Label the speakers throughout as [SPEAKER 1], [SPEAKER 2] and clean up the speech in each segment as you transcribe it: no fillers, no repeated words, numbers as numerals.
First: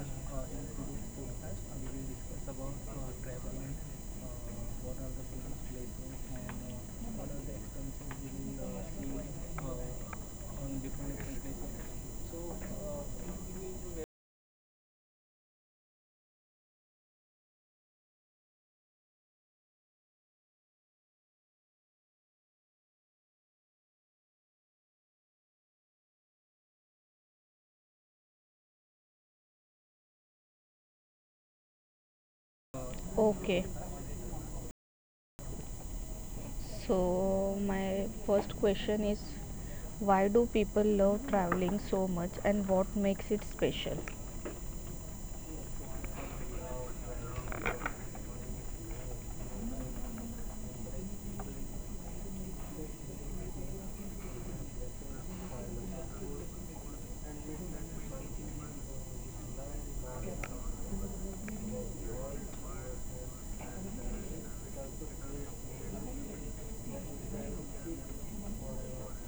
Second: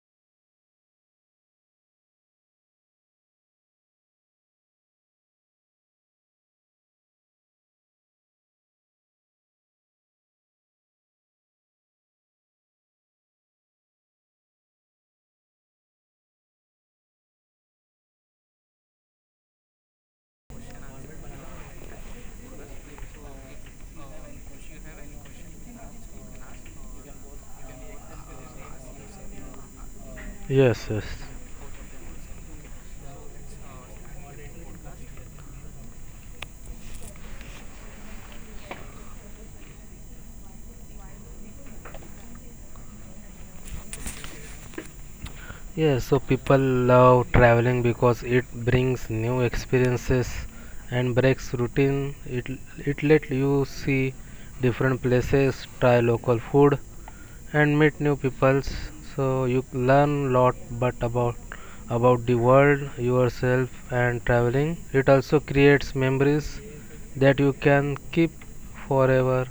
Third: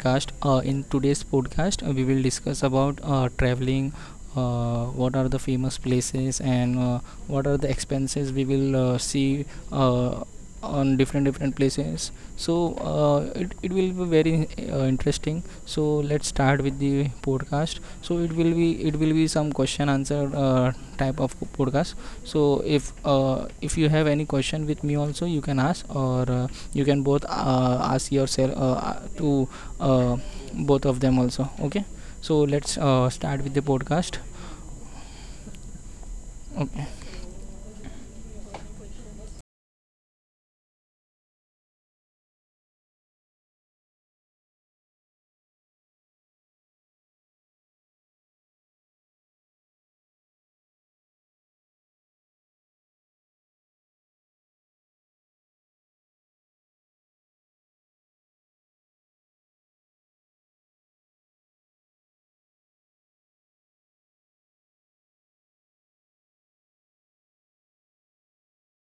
[SPEAKER 1] podcast. In
[SPEAKER 2] Uh,
[SPEAKER 1] today's podcast, we will discuss about traveling.
[SPEAKER 2] uh, uh,
[SPEAKER 1] What are the famous places and what are the
[SPEAKER 2] uh,
[SPEAKER 1] expenses we will see
[SPEAKER 2] uh,
[SPEAKER 1] uh, on different
[SPEAKER 2] uh,
[SPEAKER 1] different places,
[SPEAKER 2] So,
[SPEAKER 1] so
[SPEAKER 2] uh,
[SPEAKER 1] it will be very interesting. So let's start with the podcast. So it will be some question answer type of podcast. So if you have any question with me also, you can ask, or you can both ask yourself to uh,
[SPEAKER 3] Yes, yes.
[SPEAKER 1] both of them also, okay? So let's
[SPEAKER 2] Okay,
[SPEAKER 1] start with the podcast.
[SPEAKER 2] so my first question is why do people love traveling so much and what makes it special?
[SPEAKER 3] Yes, so people love traveling because it brings new experiences and breaks routine. It let you see different places, try local food and meet new peoples. So you learn lot but about the world, yourself and traveling. It also creates memories that you can keep forever.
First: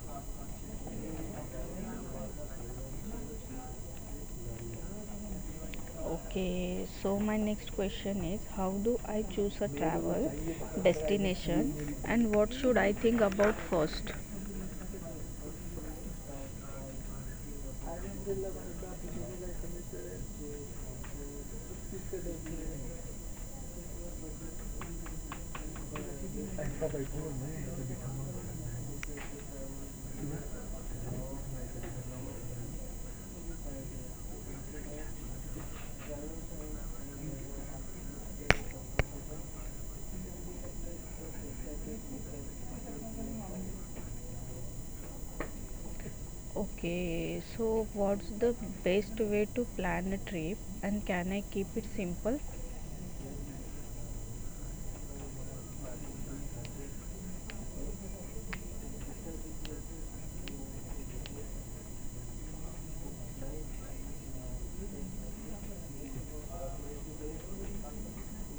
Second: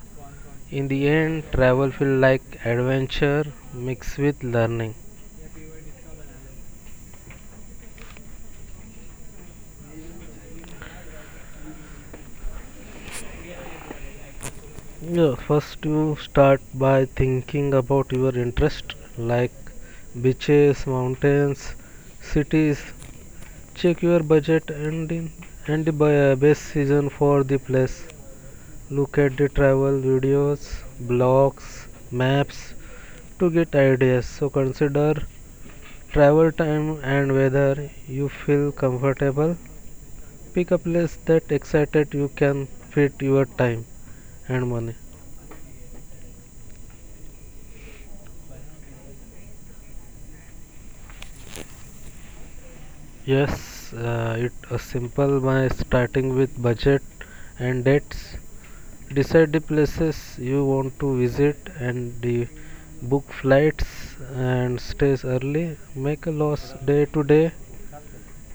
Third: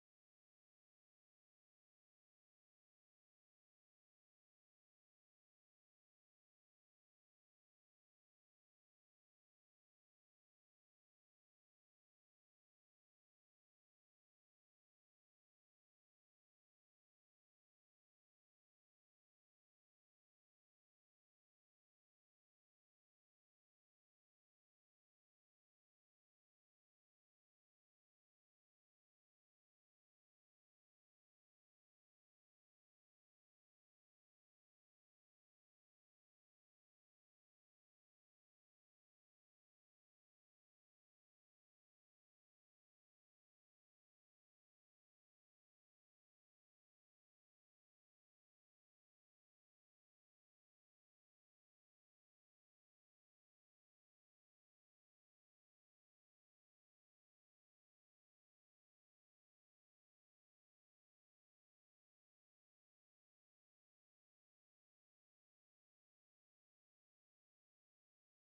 [SPEAKER 3] In the end, travel feel like adventure mixed with learning.
[SPEAKER 2] Okay, so my next question is how do I choose a travel destination and what should I think about first?
[SPEAKER 3] Yeah, first you start by thinking about your interest like beaches, mountains, cities. Check your budget and the best season for the place. Look at the travel videos, blogs, maps to get ideas. So consider travel time and whether you feel comfortable. Pick a place that excited you can fit your time and money.
[SPEAKER 2] Okay, so what's the best way to plan a trip and can I keep it simple?
[SPEAKER 3] Yes, it is simple by starting with budget and dates. Decide the places you want to visit and the book flights and stays early. Make a lost day-to-day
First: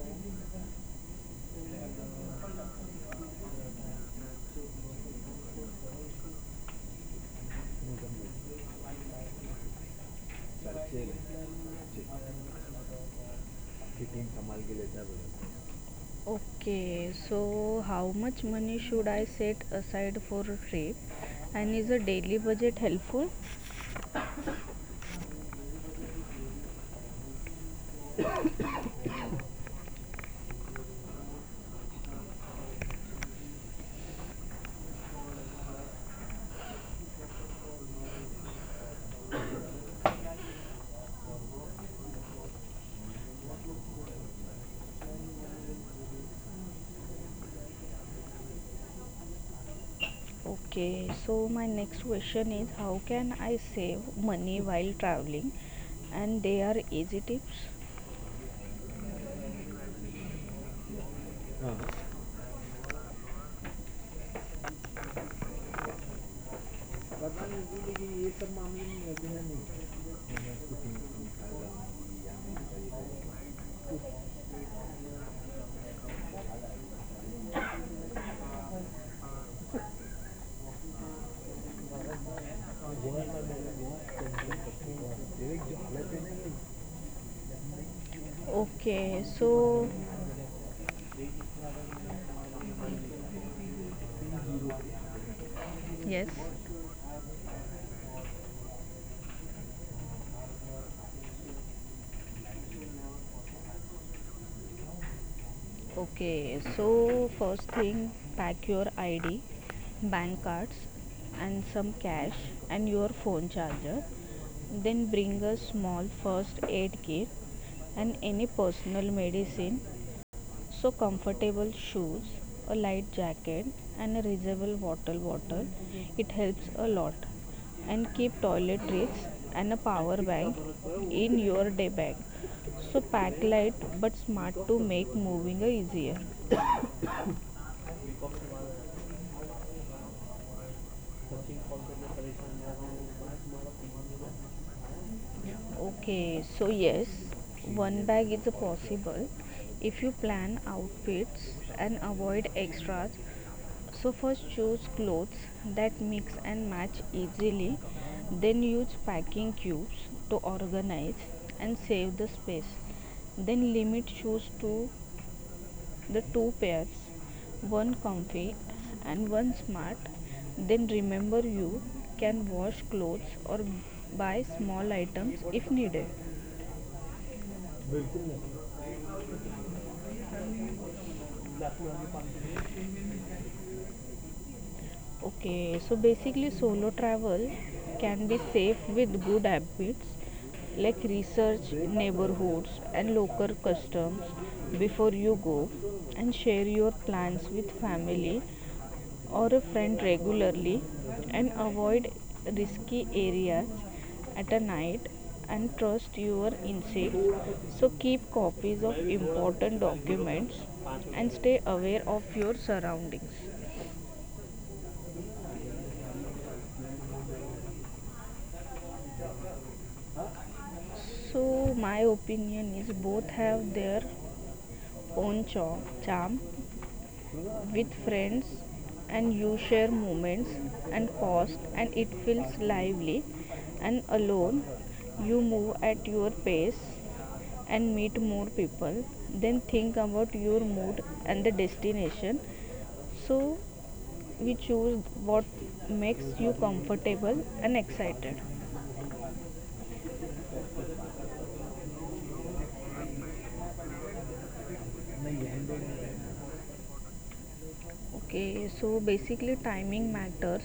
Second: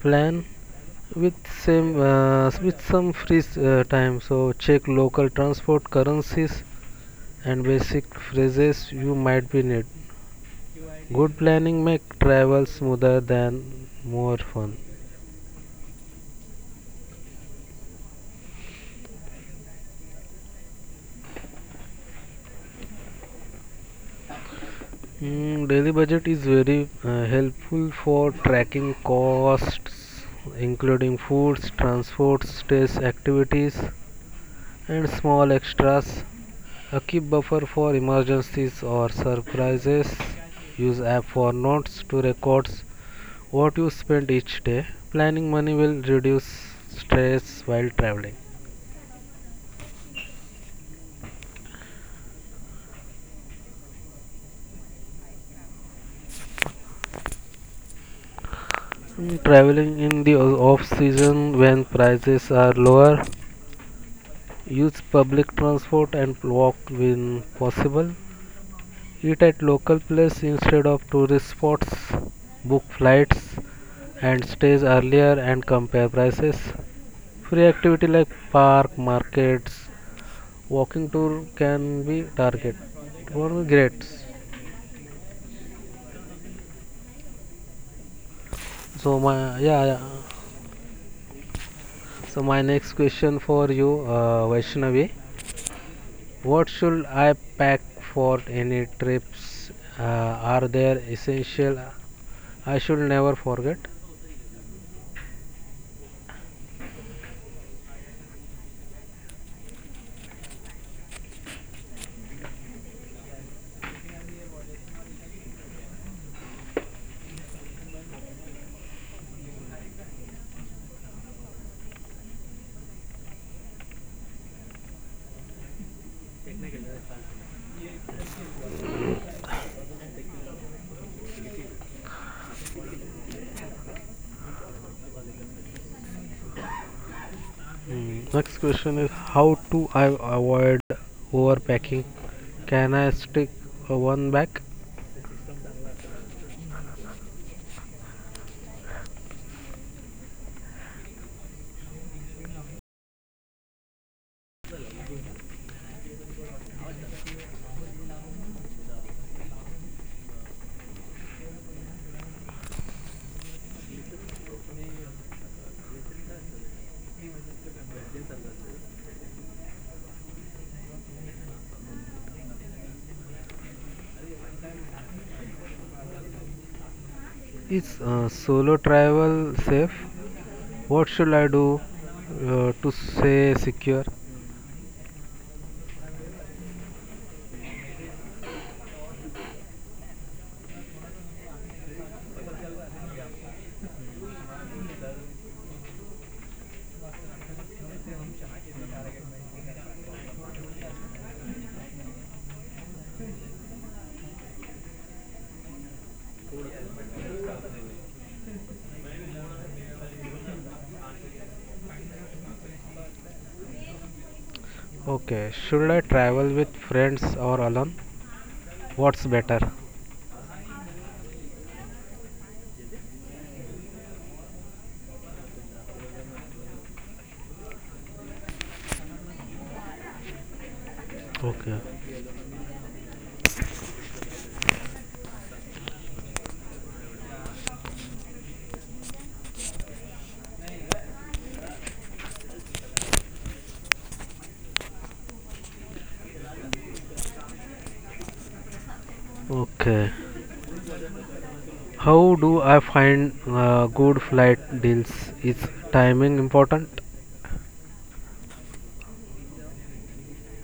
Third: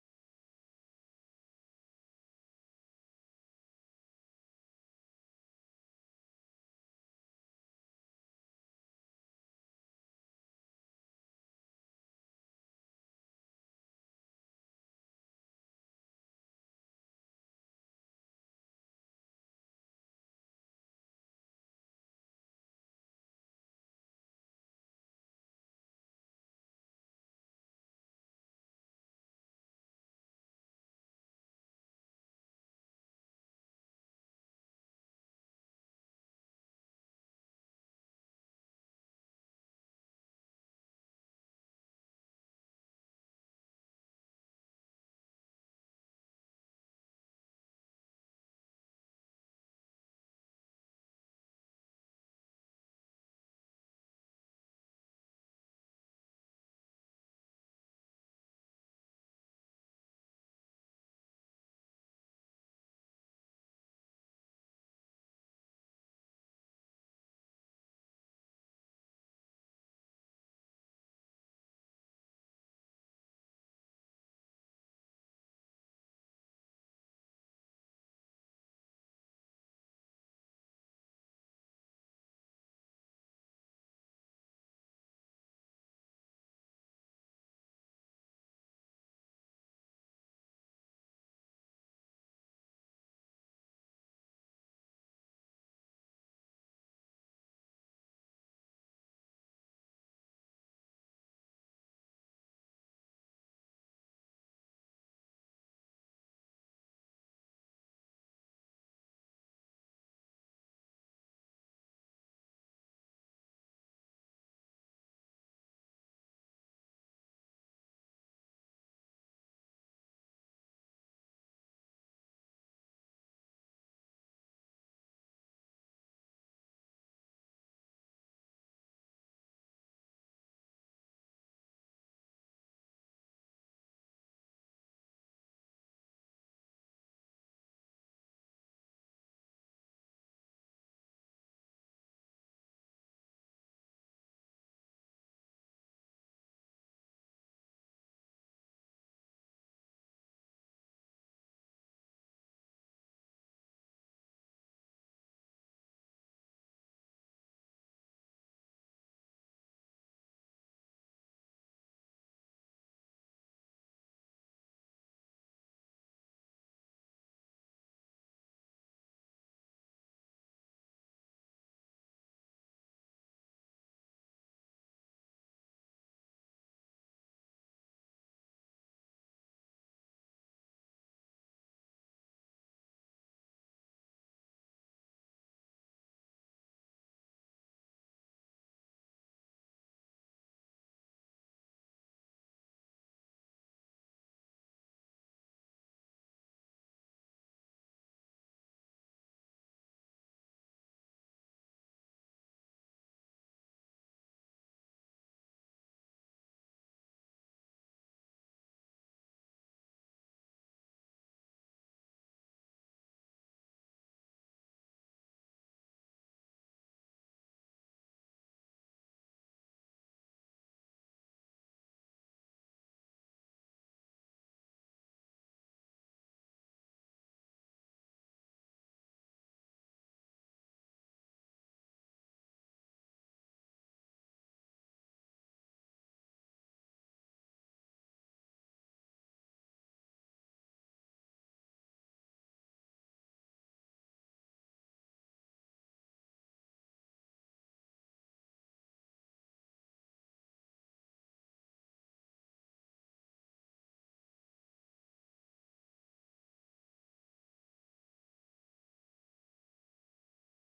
[SPEAKER 3] plan with same with some free time. So check local transport, currencies, and basic phrases you might be need. Good planning make travel smoother than more fun.
[SPEAKER 2] Okay, so how much money should I set aside for a trip and is a daily budget helpful?
[SPEAKER 3] Daily budget is very helpful for tracking costs, including foods, transports, stays, activities, and small extras. A keep buffer for emergencies or surprises. Use app for notes to record what you spend each day. Planning money will reduce stress while traveling.
[SPEAKER 2] Okay, so my next question is how can I save money while traveling? And they are easy tips.
[SPEAKER 3] Traveling in the off season when prices are lower. Use public transport and walk when possible. Eat at local places instead of tourist spots. Book flights and stays earlier and compare prices. Free activity like park, markets, walking tour can be target. Well, great. So
[SPEAKER 2] Okay,
[SPEAKER 3] my yeah,
[SPEAKER 2] so
[SPEAKER 3] yeah. So my next question for you, Vaishnavi.
[SPEAKER 2] yes.
[SPEAKER 3] What should I pack for any trips? Uh, are there essential I should never forget.
[SPEAKER 2] Okay, so first thing, pack your ID, bank cards and some cash and your phone charger. Then bring a small first aid kit and any personal medicine. So comfortable shoes, a light jacket and a reusable water bottle. It helps a lot. And keep toiletries and a power bank in your day bag. So pack light but smart to make moving easier.
[SPEAKER 3] Next question is how to I avoid overpacking? Can I stick a one bag?
[SPEAKER 2] Okay, so yes, one bag is possible if you plan outfits and avoid extras. So first, choose clothes that mix and match easily, then use packing cubes to organize and save the space. Then limit shoes to the two pairs, one comfy and one smart. Then remember, you can wash clothes or buy small items if needed.
[SPEAKER 3] Is solo travel safe? What should I do to stay secure?
[SPEAKER 2] Okay, so basically, solo travel can be safe with good habits, like research neighborhoods and local customs before you go, and share your plans with family or a friend regularly, and avoid risky areas at a night and trust your instincts. So keep copies of important documents and stay aware of your surroundings.
[SPEAKER 3] Okay, should I travel with friends or alone? What's better?
[SPEAKER 2] So my opinion is both have their own charm. With friends, and you share moments and pause,
[SPEAKER 3] Okay,
[SPEAKER 2] and it feels lively. And alone, you move at your pace and meet more people. Then think about your mood and the destination, so we choose what makes you comfortable and excited.
[SPEAKER 3] okay. How do I find good flight deals? Is timing important?
[SPEAKER 2] Okay, so basically timing matters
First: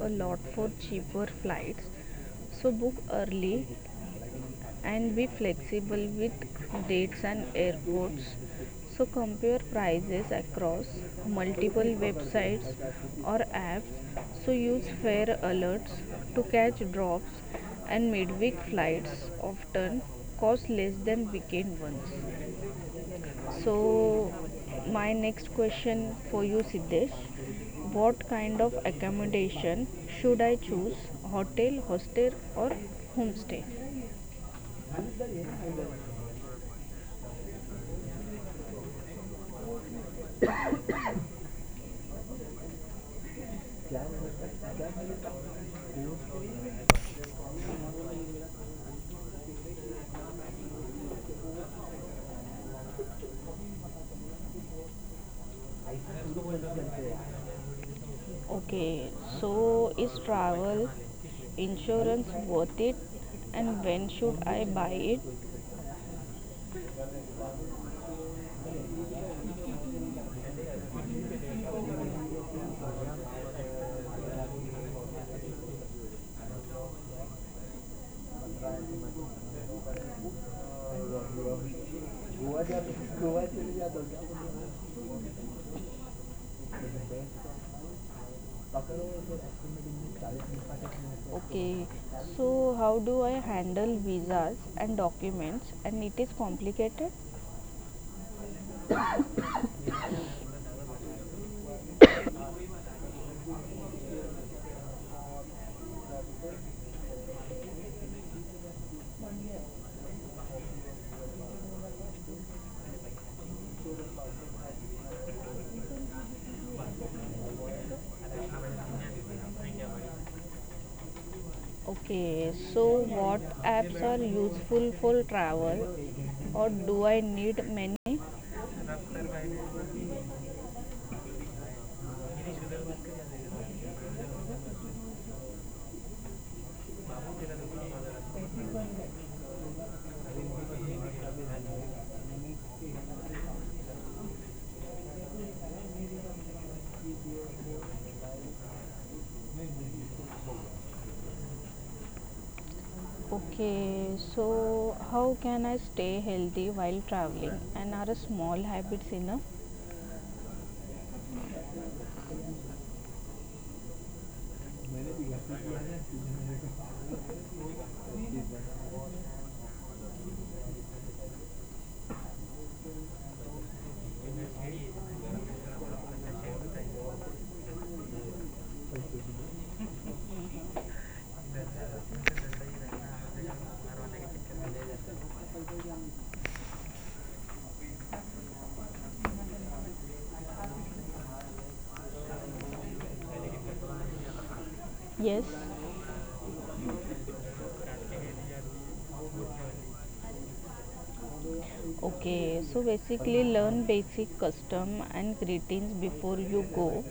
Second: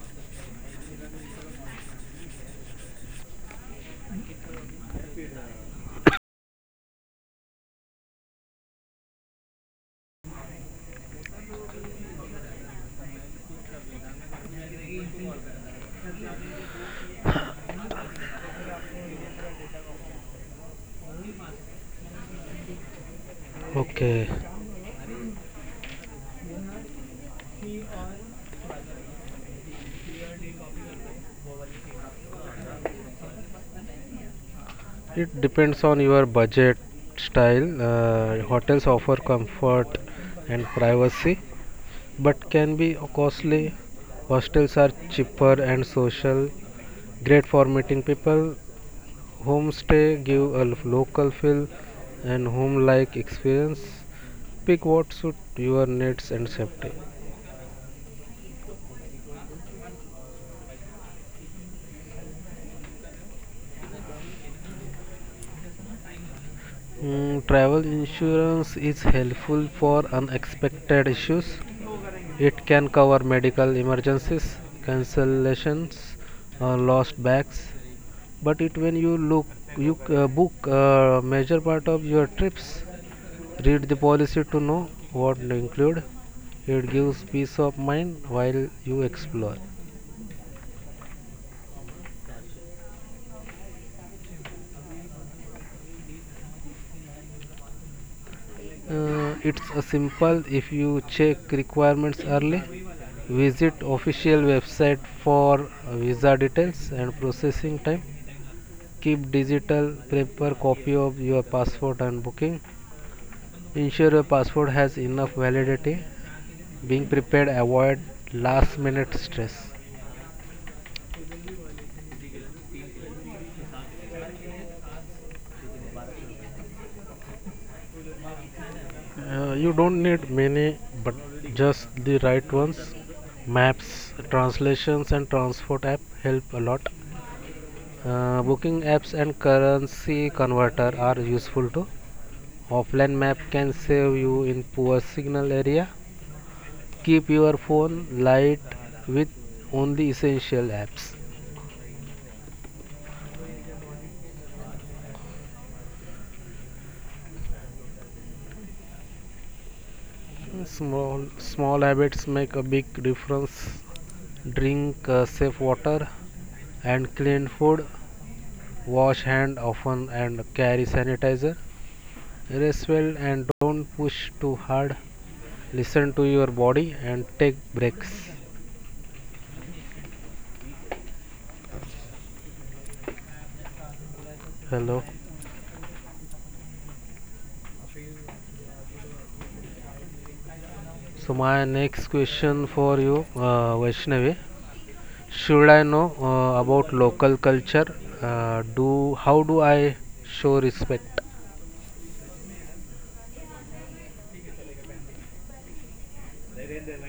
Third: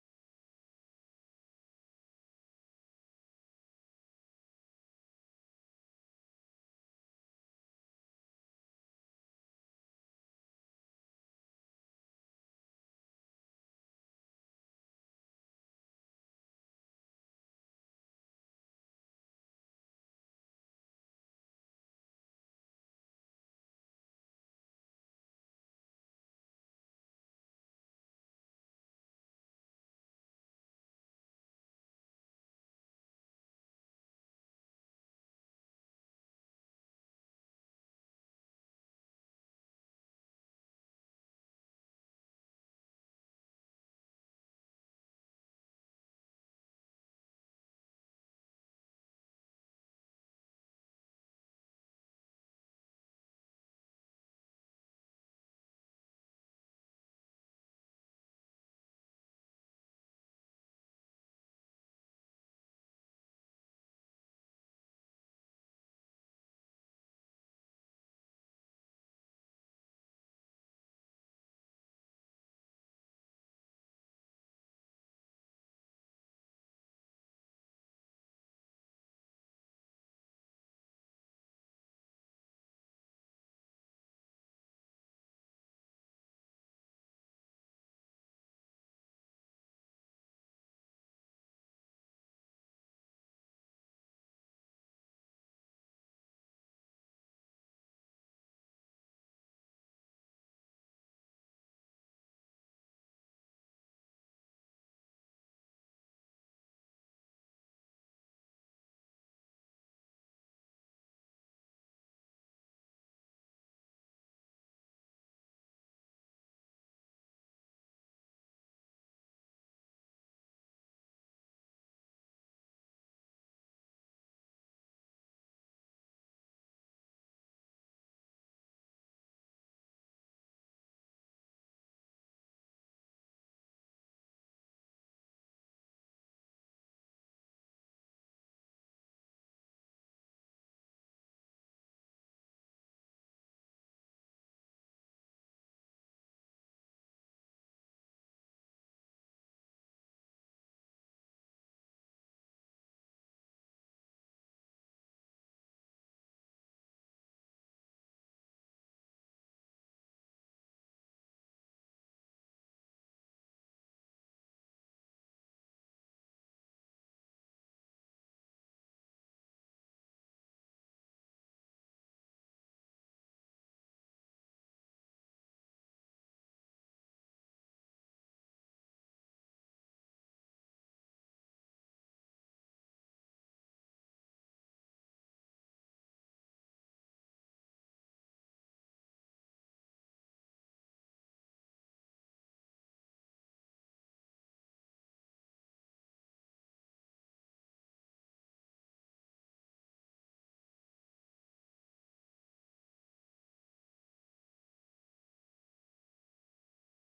[SPEAKER 2] a lot for cheaper flights. So book early and be flexible with dates and airports. So compare prices across multiple websites or apps. So use fare alerts to catch drops, and midweek flights often cost less than weekend ones.
[SPEAKER 3] Okay,
[SPEAKER 2] So my next question for you, Siddesh: what kind of accommodation should I choose? Hotel, hostel, or homestay?
[SPEAKER 3] it depends on your budget style. Hotels offer comfort and privacy, but can be costly. Hostels are cheaper and social, great for meeting people. Homestay give a local feel and home-like experience. Pick what suit your needs and safety.
[SPEAKER 2] Okay, so is travel insurance worth it? And when should I buy it?
[SPEAKER 3] Travel insurance is helpful for unexpected issues. It can cover medical emergencies, cancellations, lost bags. But it when you look, you book major part of your trips, read the policy to know what to include. It gives peace of mind while you explore.
[SPEAKER 2] Okay, so how do I handle visas and documents, and it is complicated?
[SPEAKER 3] It's a simple if you check requirements early. Visit official website for visa details and processing time. Keep digital paper copy of your passport and booking. Ensure your passport has enough validity. Being prepared avoid last minute stress.
[SPEAKER 2] Okay, so what apps are useful for travel, or do I need many?
[SPEAKER 3] You don't need many, but just the right ones. Maps, translations, and transport app help a lot. Booking apps and currency converter are useful too. Offline map can save you in poor signal area. Keep your phone light with only essential apps.
[SPEAKER 2] Okay, so how can I stay healthy while traveling, and are small habits enough?
[SPEAKER 3] Small habits make a big difference. Drink safe water and clean food. Wash hand often and carry sanitizer. Rest well and don't push too hard. Listen to your body and take breaks. Hello, so my next question for you, Vaishnavi,
[SPEAKER 2] Yes.
[SPEAKER 3] should I know about local culture, do how do I show respect?
[SPEAKER 2] Okay, so basically, learn basic custom and greetings before you go.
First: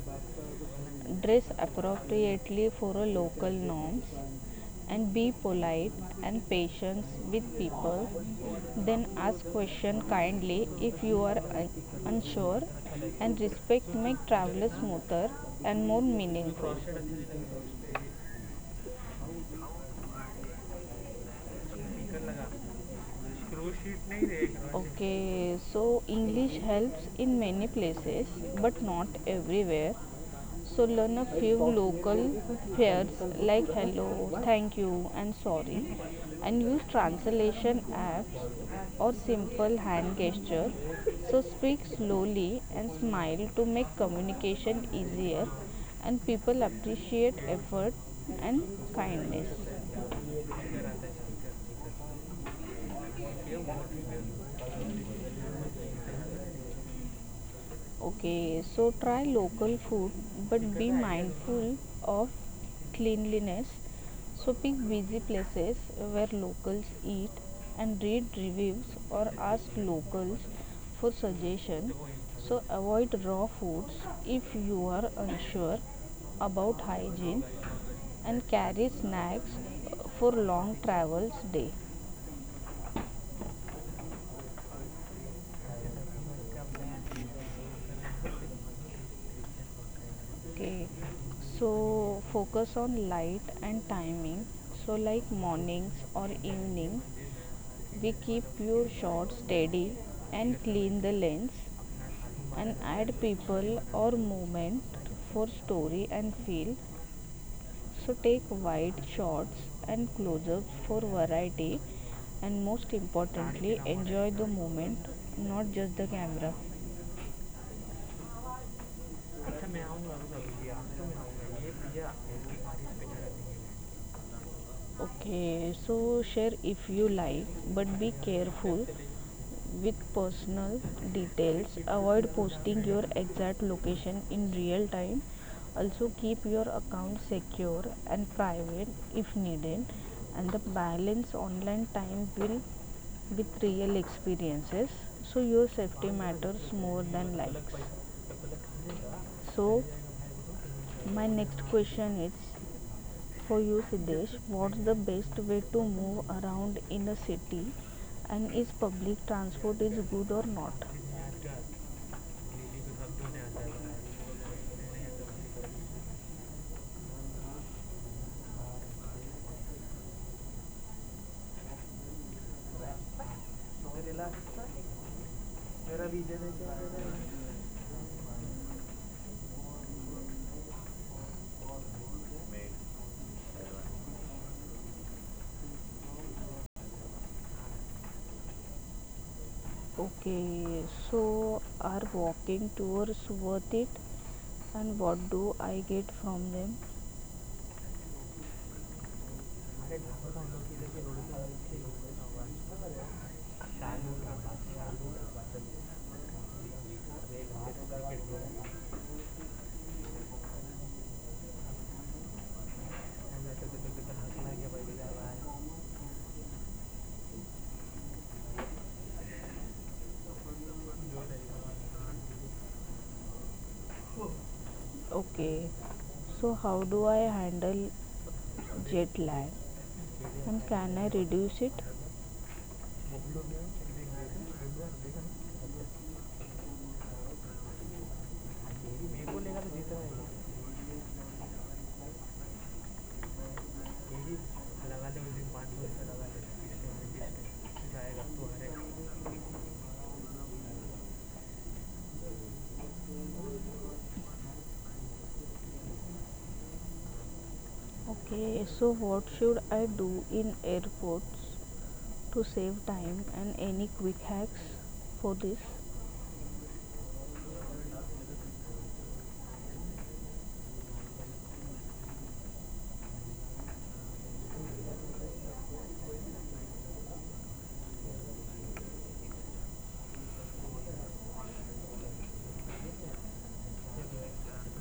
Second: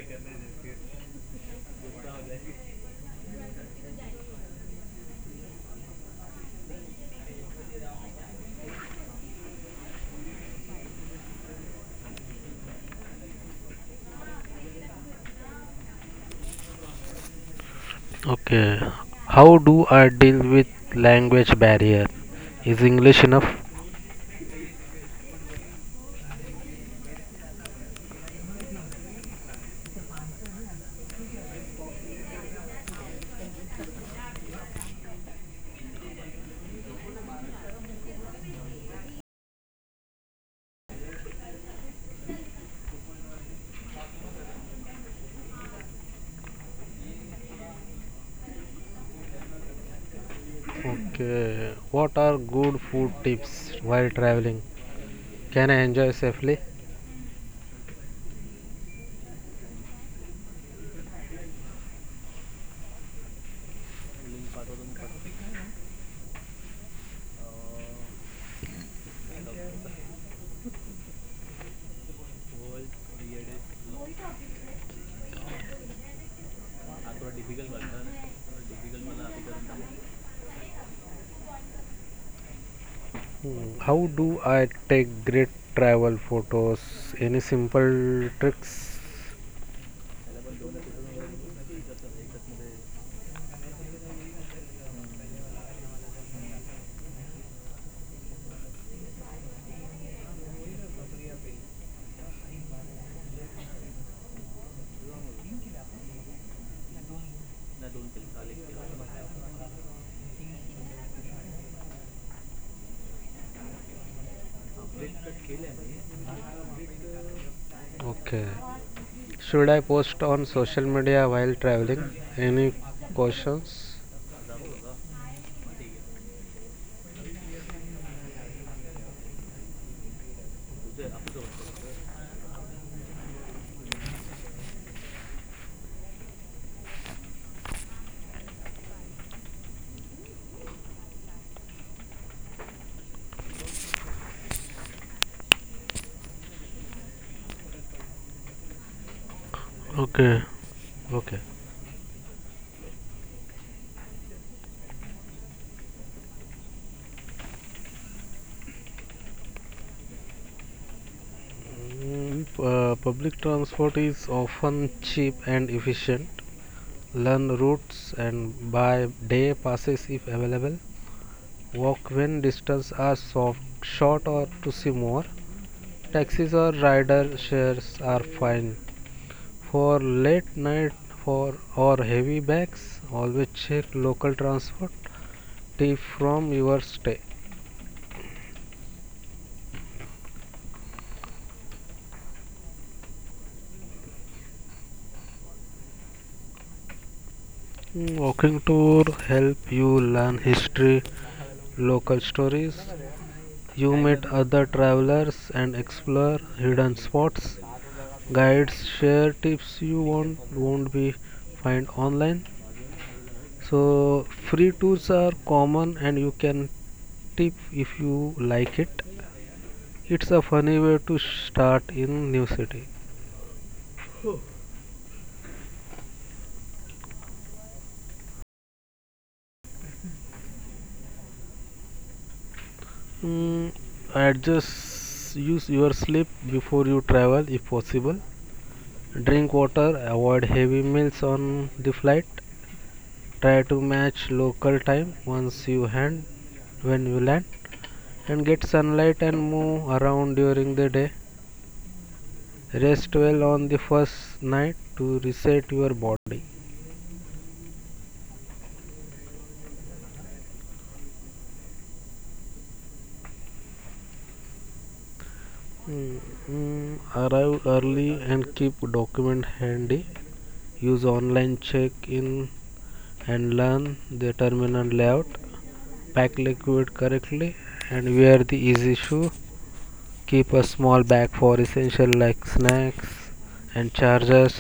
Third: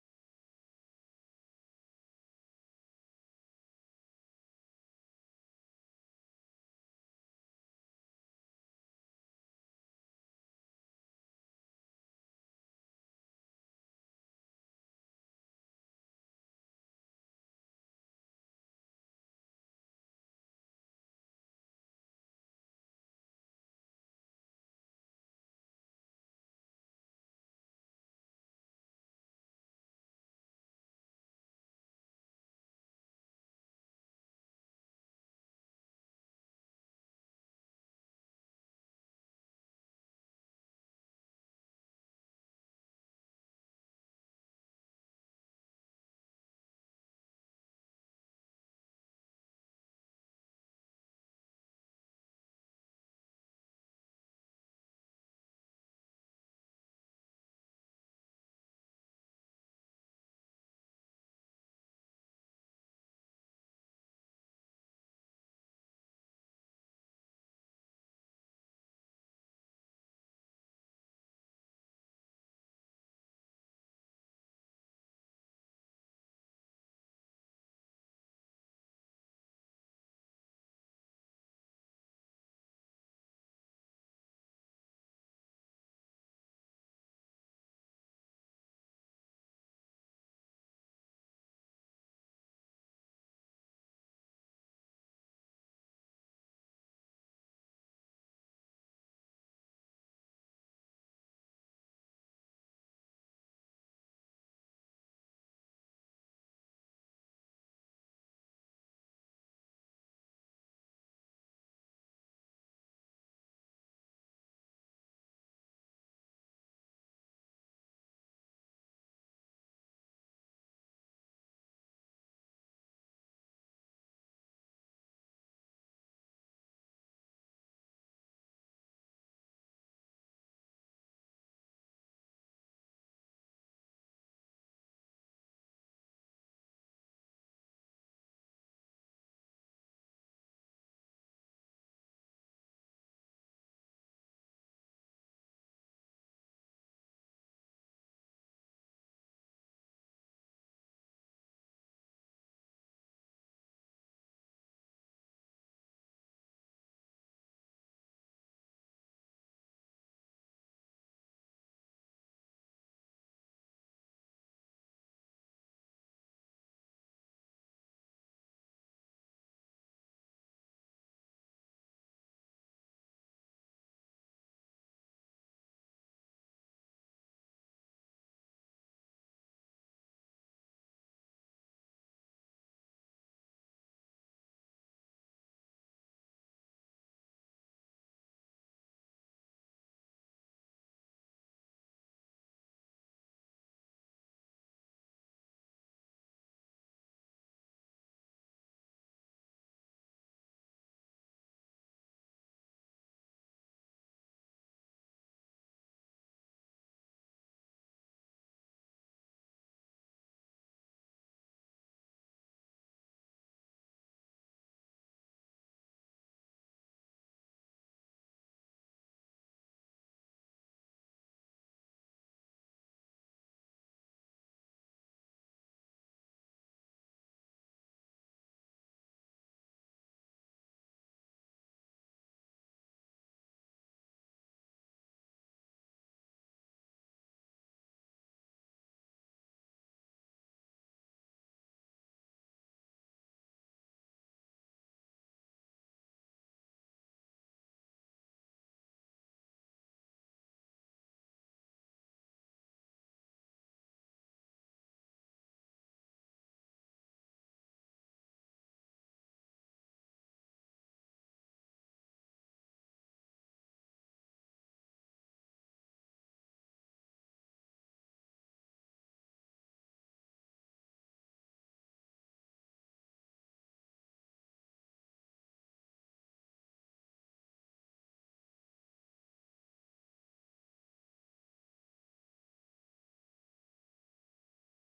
[SPEAKER 2] Dress appropriately for local norms and be polite and patient with people. Then ask question kindly if you are unsure, and respect make travel smoother and more meaningful.
[SPEAKER 3] Okay. How do I deal with language barrier? Is English enough?
[SPEAKER 2] Okay, so English helps in many places but not everywhere. So learn a few local pairs like hello, thank you, and sorry, and use translation apps or simple hand gesture. So speak slowly and smile to make communication easier, and people appreciate effort and kindness.
[SPEAKER 3] Okay. What are good food tips while traveling? Can I enjoy safely?
[SPEAKER 2] Okay, so try local food but be mindful of cleanliness. So pick busy places where locals eat and read reviews or ask locals for suggestions. So avoid raw foods if you are unsure about hygiene and carry snacks for long travels day.
[SPEAKER 3] How do I take great travel photos? Any simple tricks?
[SPEAKER 2] Okay, so focus on light and timing. So, like mornings or evening, we keep your shot steady and clean the lens and add people or movement for story and feel. So take wide shots and close ups for variety, and most importantly, enjoy the moment, not just the camera.
[SPEAKER 3] Okay. Should I post on social media while traveling? Any cautions?
[SPEAKER 2] Okay, so share if you like, but be careful with personal details. Avoid posting your exact location in real time. Also keep your account secure and private if needed, and the balance online time will with real experiences. So your safety matters more than likes. So
[SPEAKER 3] Okay,
[SPEAKER 2] my
[SPEAKER 3] okay.
[SPEAKER 2] next question is for you, Siddesh: what's the best way to move around in a city, and is public transport is good or not?
[SPEAKER 3] Public transport is often cheap and efficient. Learn routes and by day passes if available. Walk when distance are soft, short or to see more. Taxis or rider shares are fine for late night for or heavy bags. Always check local transport tip from your stay.
[SPEAKER 2] Okay, so are walking tours worth it? And what do I get from them?
[SPEAKER 3] Walking tour help you learn history, local stories. You meet other travelers and explore hidden spots. Guides share tips you won't be find online. So free tools are common and you can tip if you like it. It's a funny way to start in new city.
[SPEAKER 2] Okay, so how do I handle jet lag? And can I reduce it?
[SPEAKER 3] mm, Adjust use your sleep before you travel if possible. Drink water, avoid heavy meals on the flight. Try to match local time once you hand when you land and get sunlight and move around during the day. Rest well on the first night to reset your body.
[SPEAKER 2] Okay, so what should I do in airports to save time, and any quick hacks for this?
[SPEAKER 3] Mm, Arrive early and keep document handy. Use online check-in and learn the terminal layout. Pack liquid correctly and wear the easy shoe. Keep a small bag for essential like snacks and chargers.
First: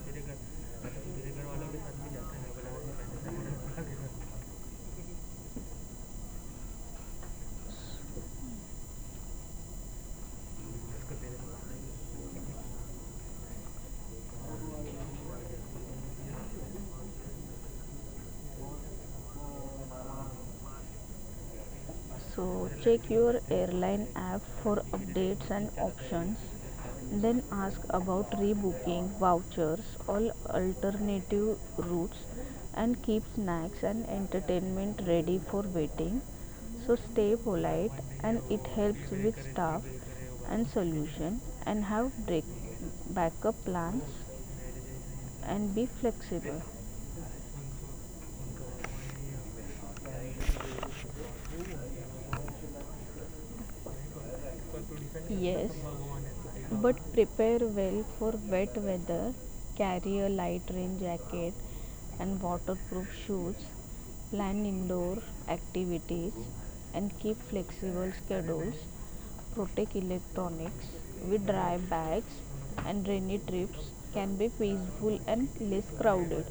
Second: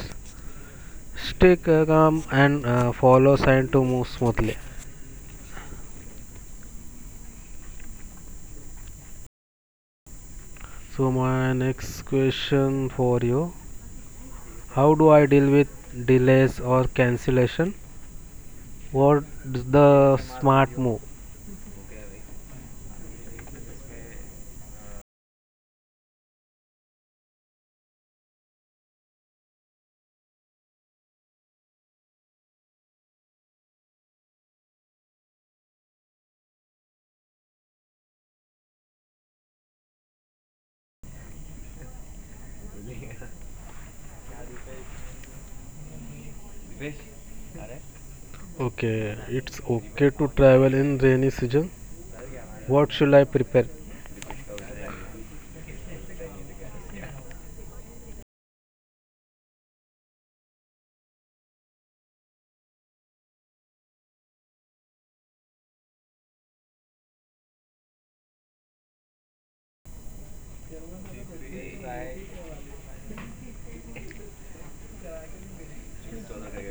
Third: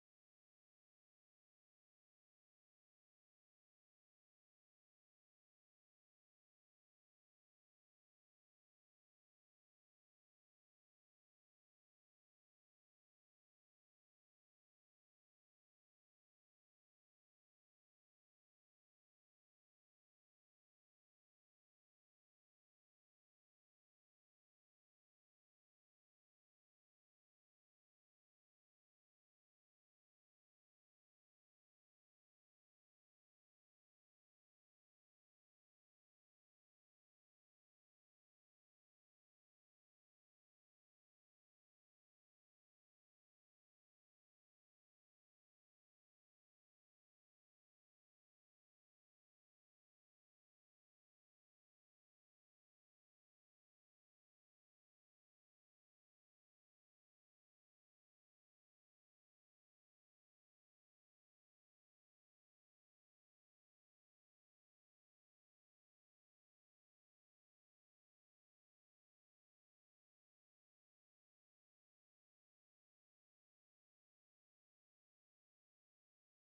[SPEAKER 3] Stay calm and follow sign to move smoothly. So my next question for you: how do I deal with delays or cancellation? What's the smart move?
[SPEAKER 2] So check your airline app for updates and options. Then ask about rebooking, vouchers, all alternative routes, and keep snacks and entertainment ready for waiting. So stay polite and it helps with staff and solution, and have backup plans and be flexible.
[SPEAKER 3] Okay, it's okay to travel in rainy season. What should I prepare?
[SPEAKER 2] Yes, but prepare well for wet weather. Carry a light rain jacket and waterproof shoes. Plan indoor activities and keep flexible schedules. Protect electronics with dry bags, and rainy trips can be peaceful and less crowded.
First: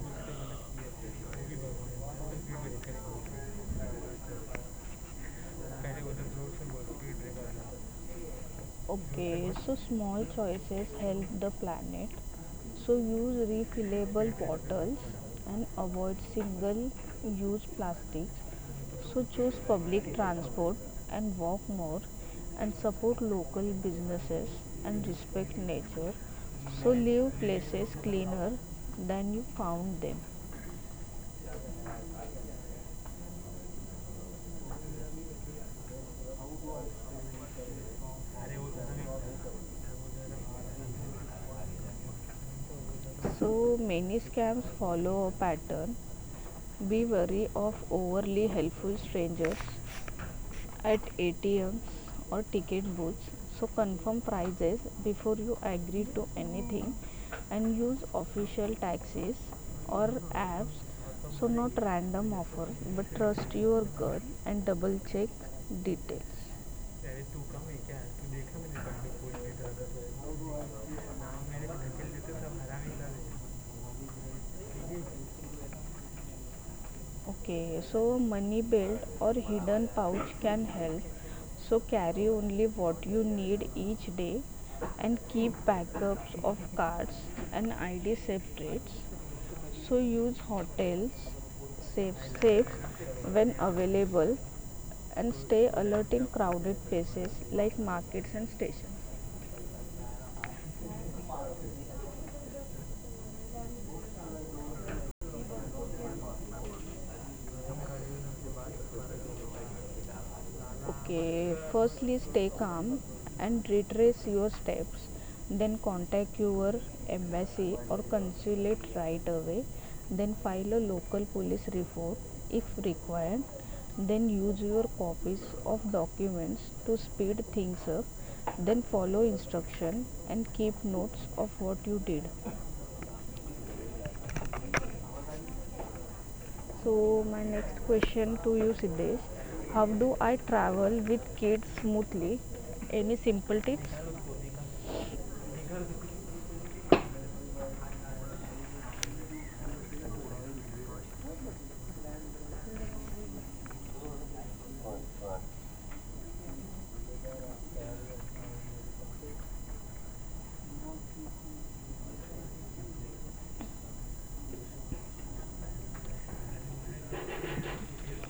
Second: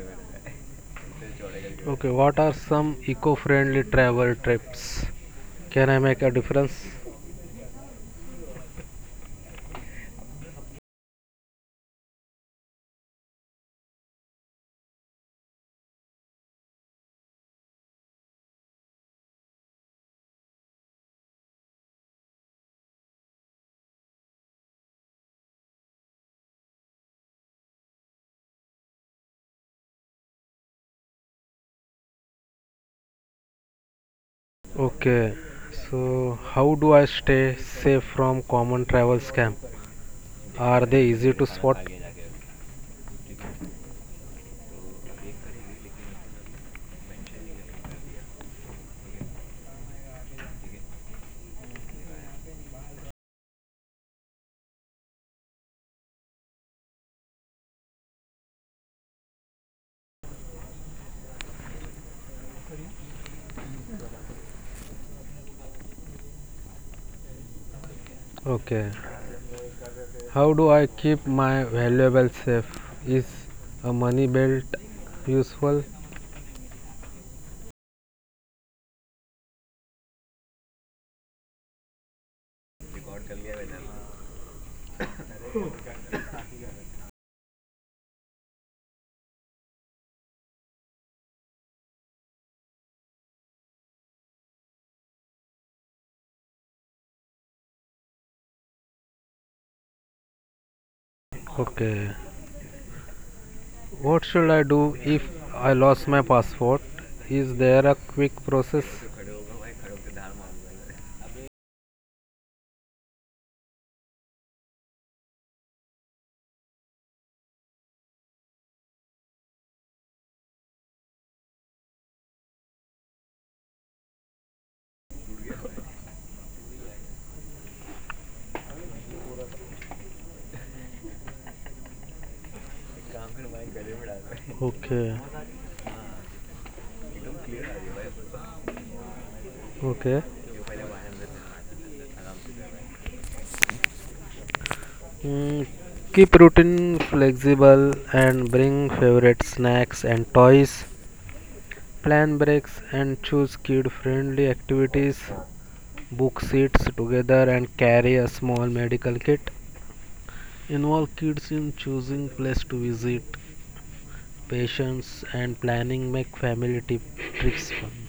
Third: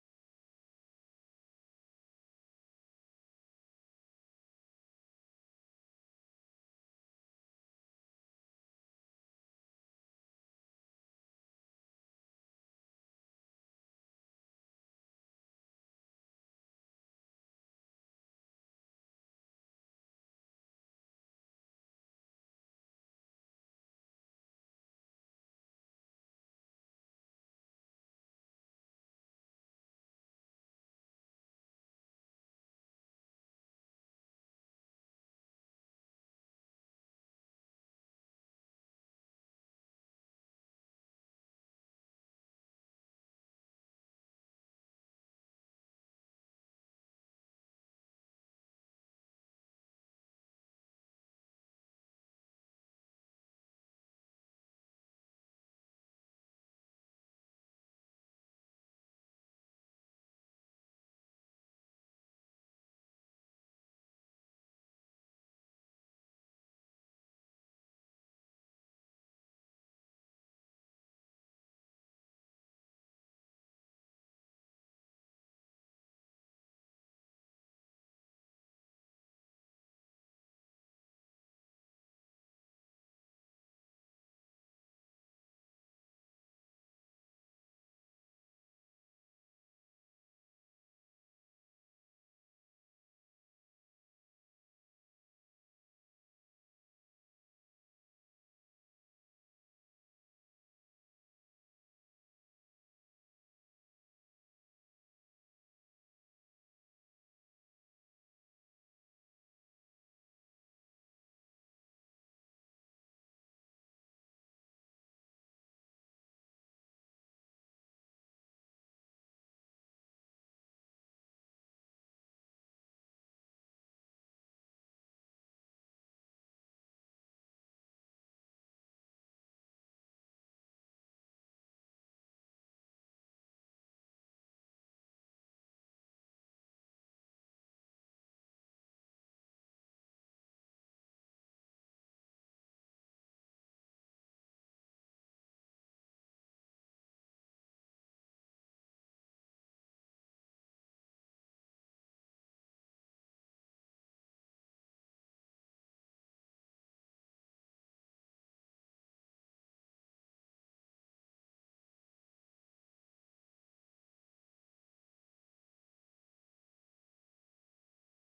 [SPEAKER 3] Okay, what are some eco-friendly travel trips? Can I make a difference?
[SPEAKER 2] Okay, so small choices help the planet. So use refillable bottles and avoid single use plastics. So choose public transport and walk more and support local businesses and respect nature. So leave places cleaner than you found them.
[SPEAKER 3] Okay, so how do I stay safe from common travel scam? Are they easy to spot?
[SPEAKER 2] So many scams follow a pattern. Be wary of overly helpful strangers at ATMs or ticket booths. So confirm prices before you agree to anything and use official taxis or apps. So not random offers, but trust your gut and double check details.
[SPEAKER 3] Okay, how do I keep my valuables safe? Is a money belt useful?
[SPEAKER 2] Okay, so money belt or hidden pouch can help. So carry only what you need each day and keep backups of cards and ID separates. So use hotels safe when available and stay alert in crowded places like markets and stations.
[SPEAKER 3] Okay, what should I do if I lost my passport? Is there a quick process?
[SPEAKER 2] Okay, firstly, stay calm and retrace your steps. Then contact your embassy or consulate right away. Then file a local police report if required. Then use your copies of documents to speed things up. Then follow instruction and keep notes of what you did.
[SPEAKER 3] Okay,
[SPEAKER 2] So my next question to you, Siddesh: how do I
[SPEAKER 3] okay.
[SPEAKER 2] travel with kids smoothly? Any simple tips?
[SPEAKER 3] Mm, Keep routine flexible and bring favorite snacks and toys. Plan breaks and choose kid friendly activities. Book seats together and carry a small medical kit. Involve kids in choosing place to visit. Patience and planning make family trips fun.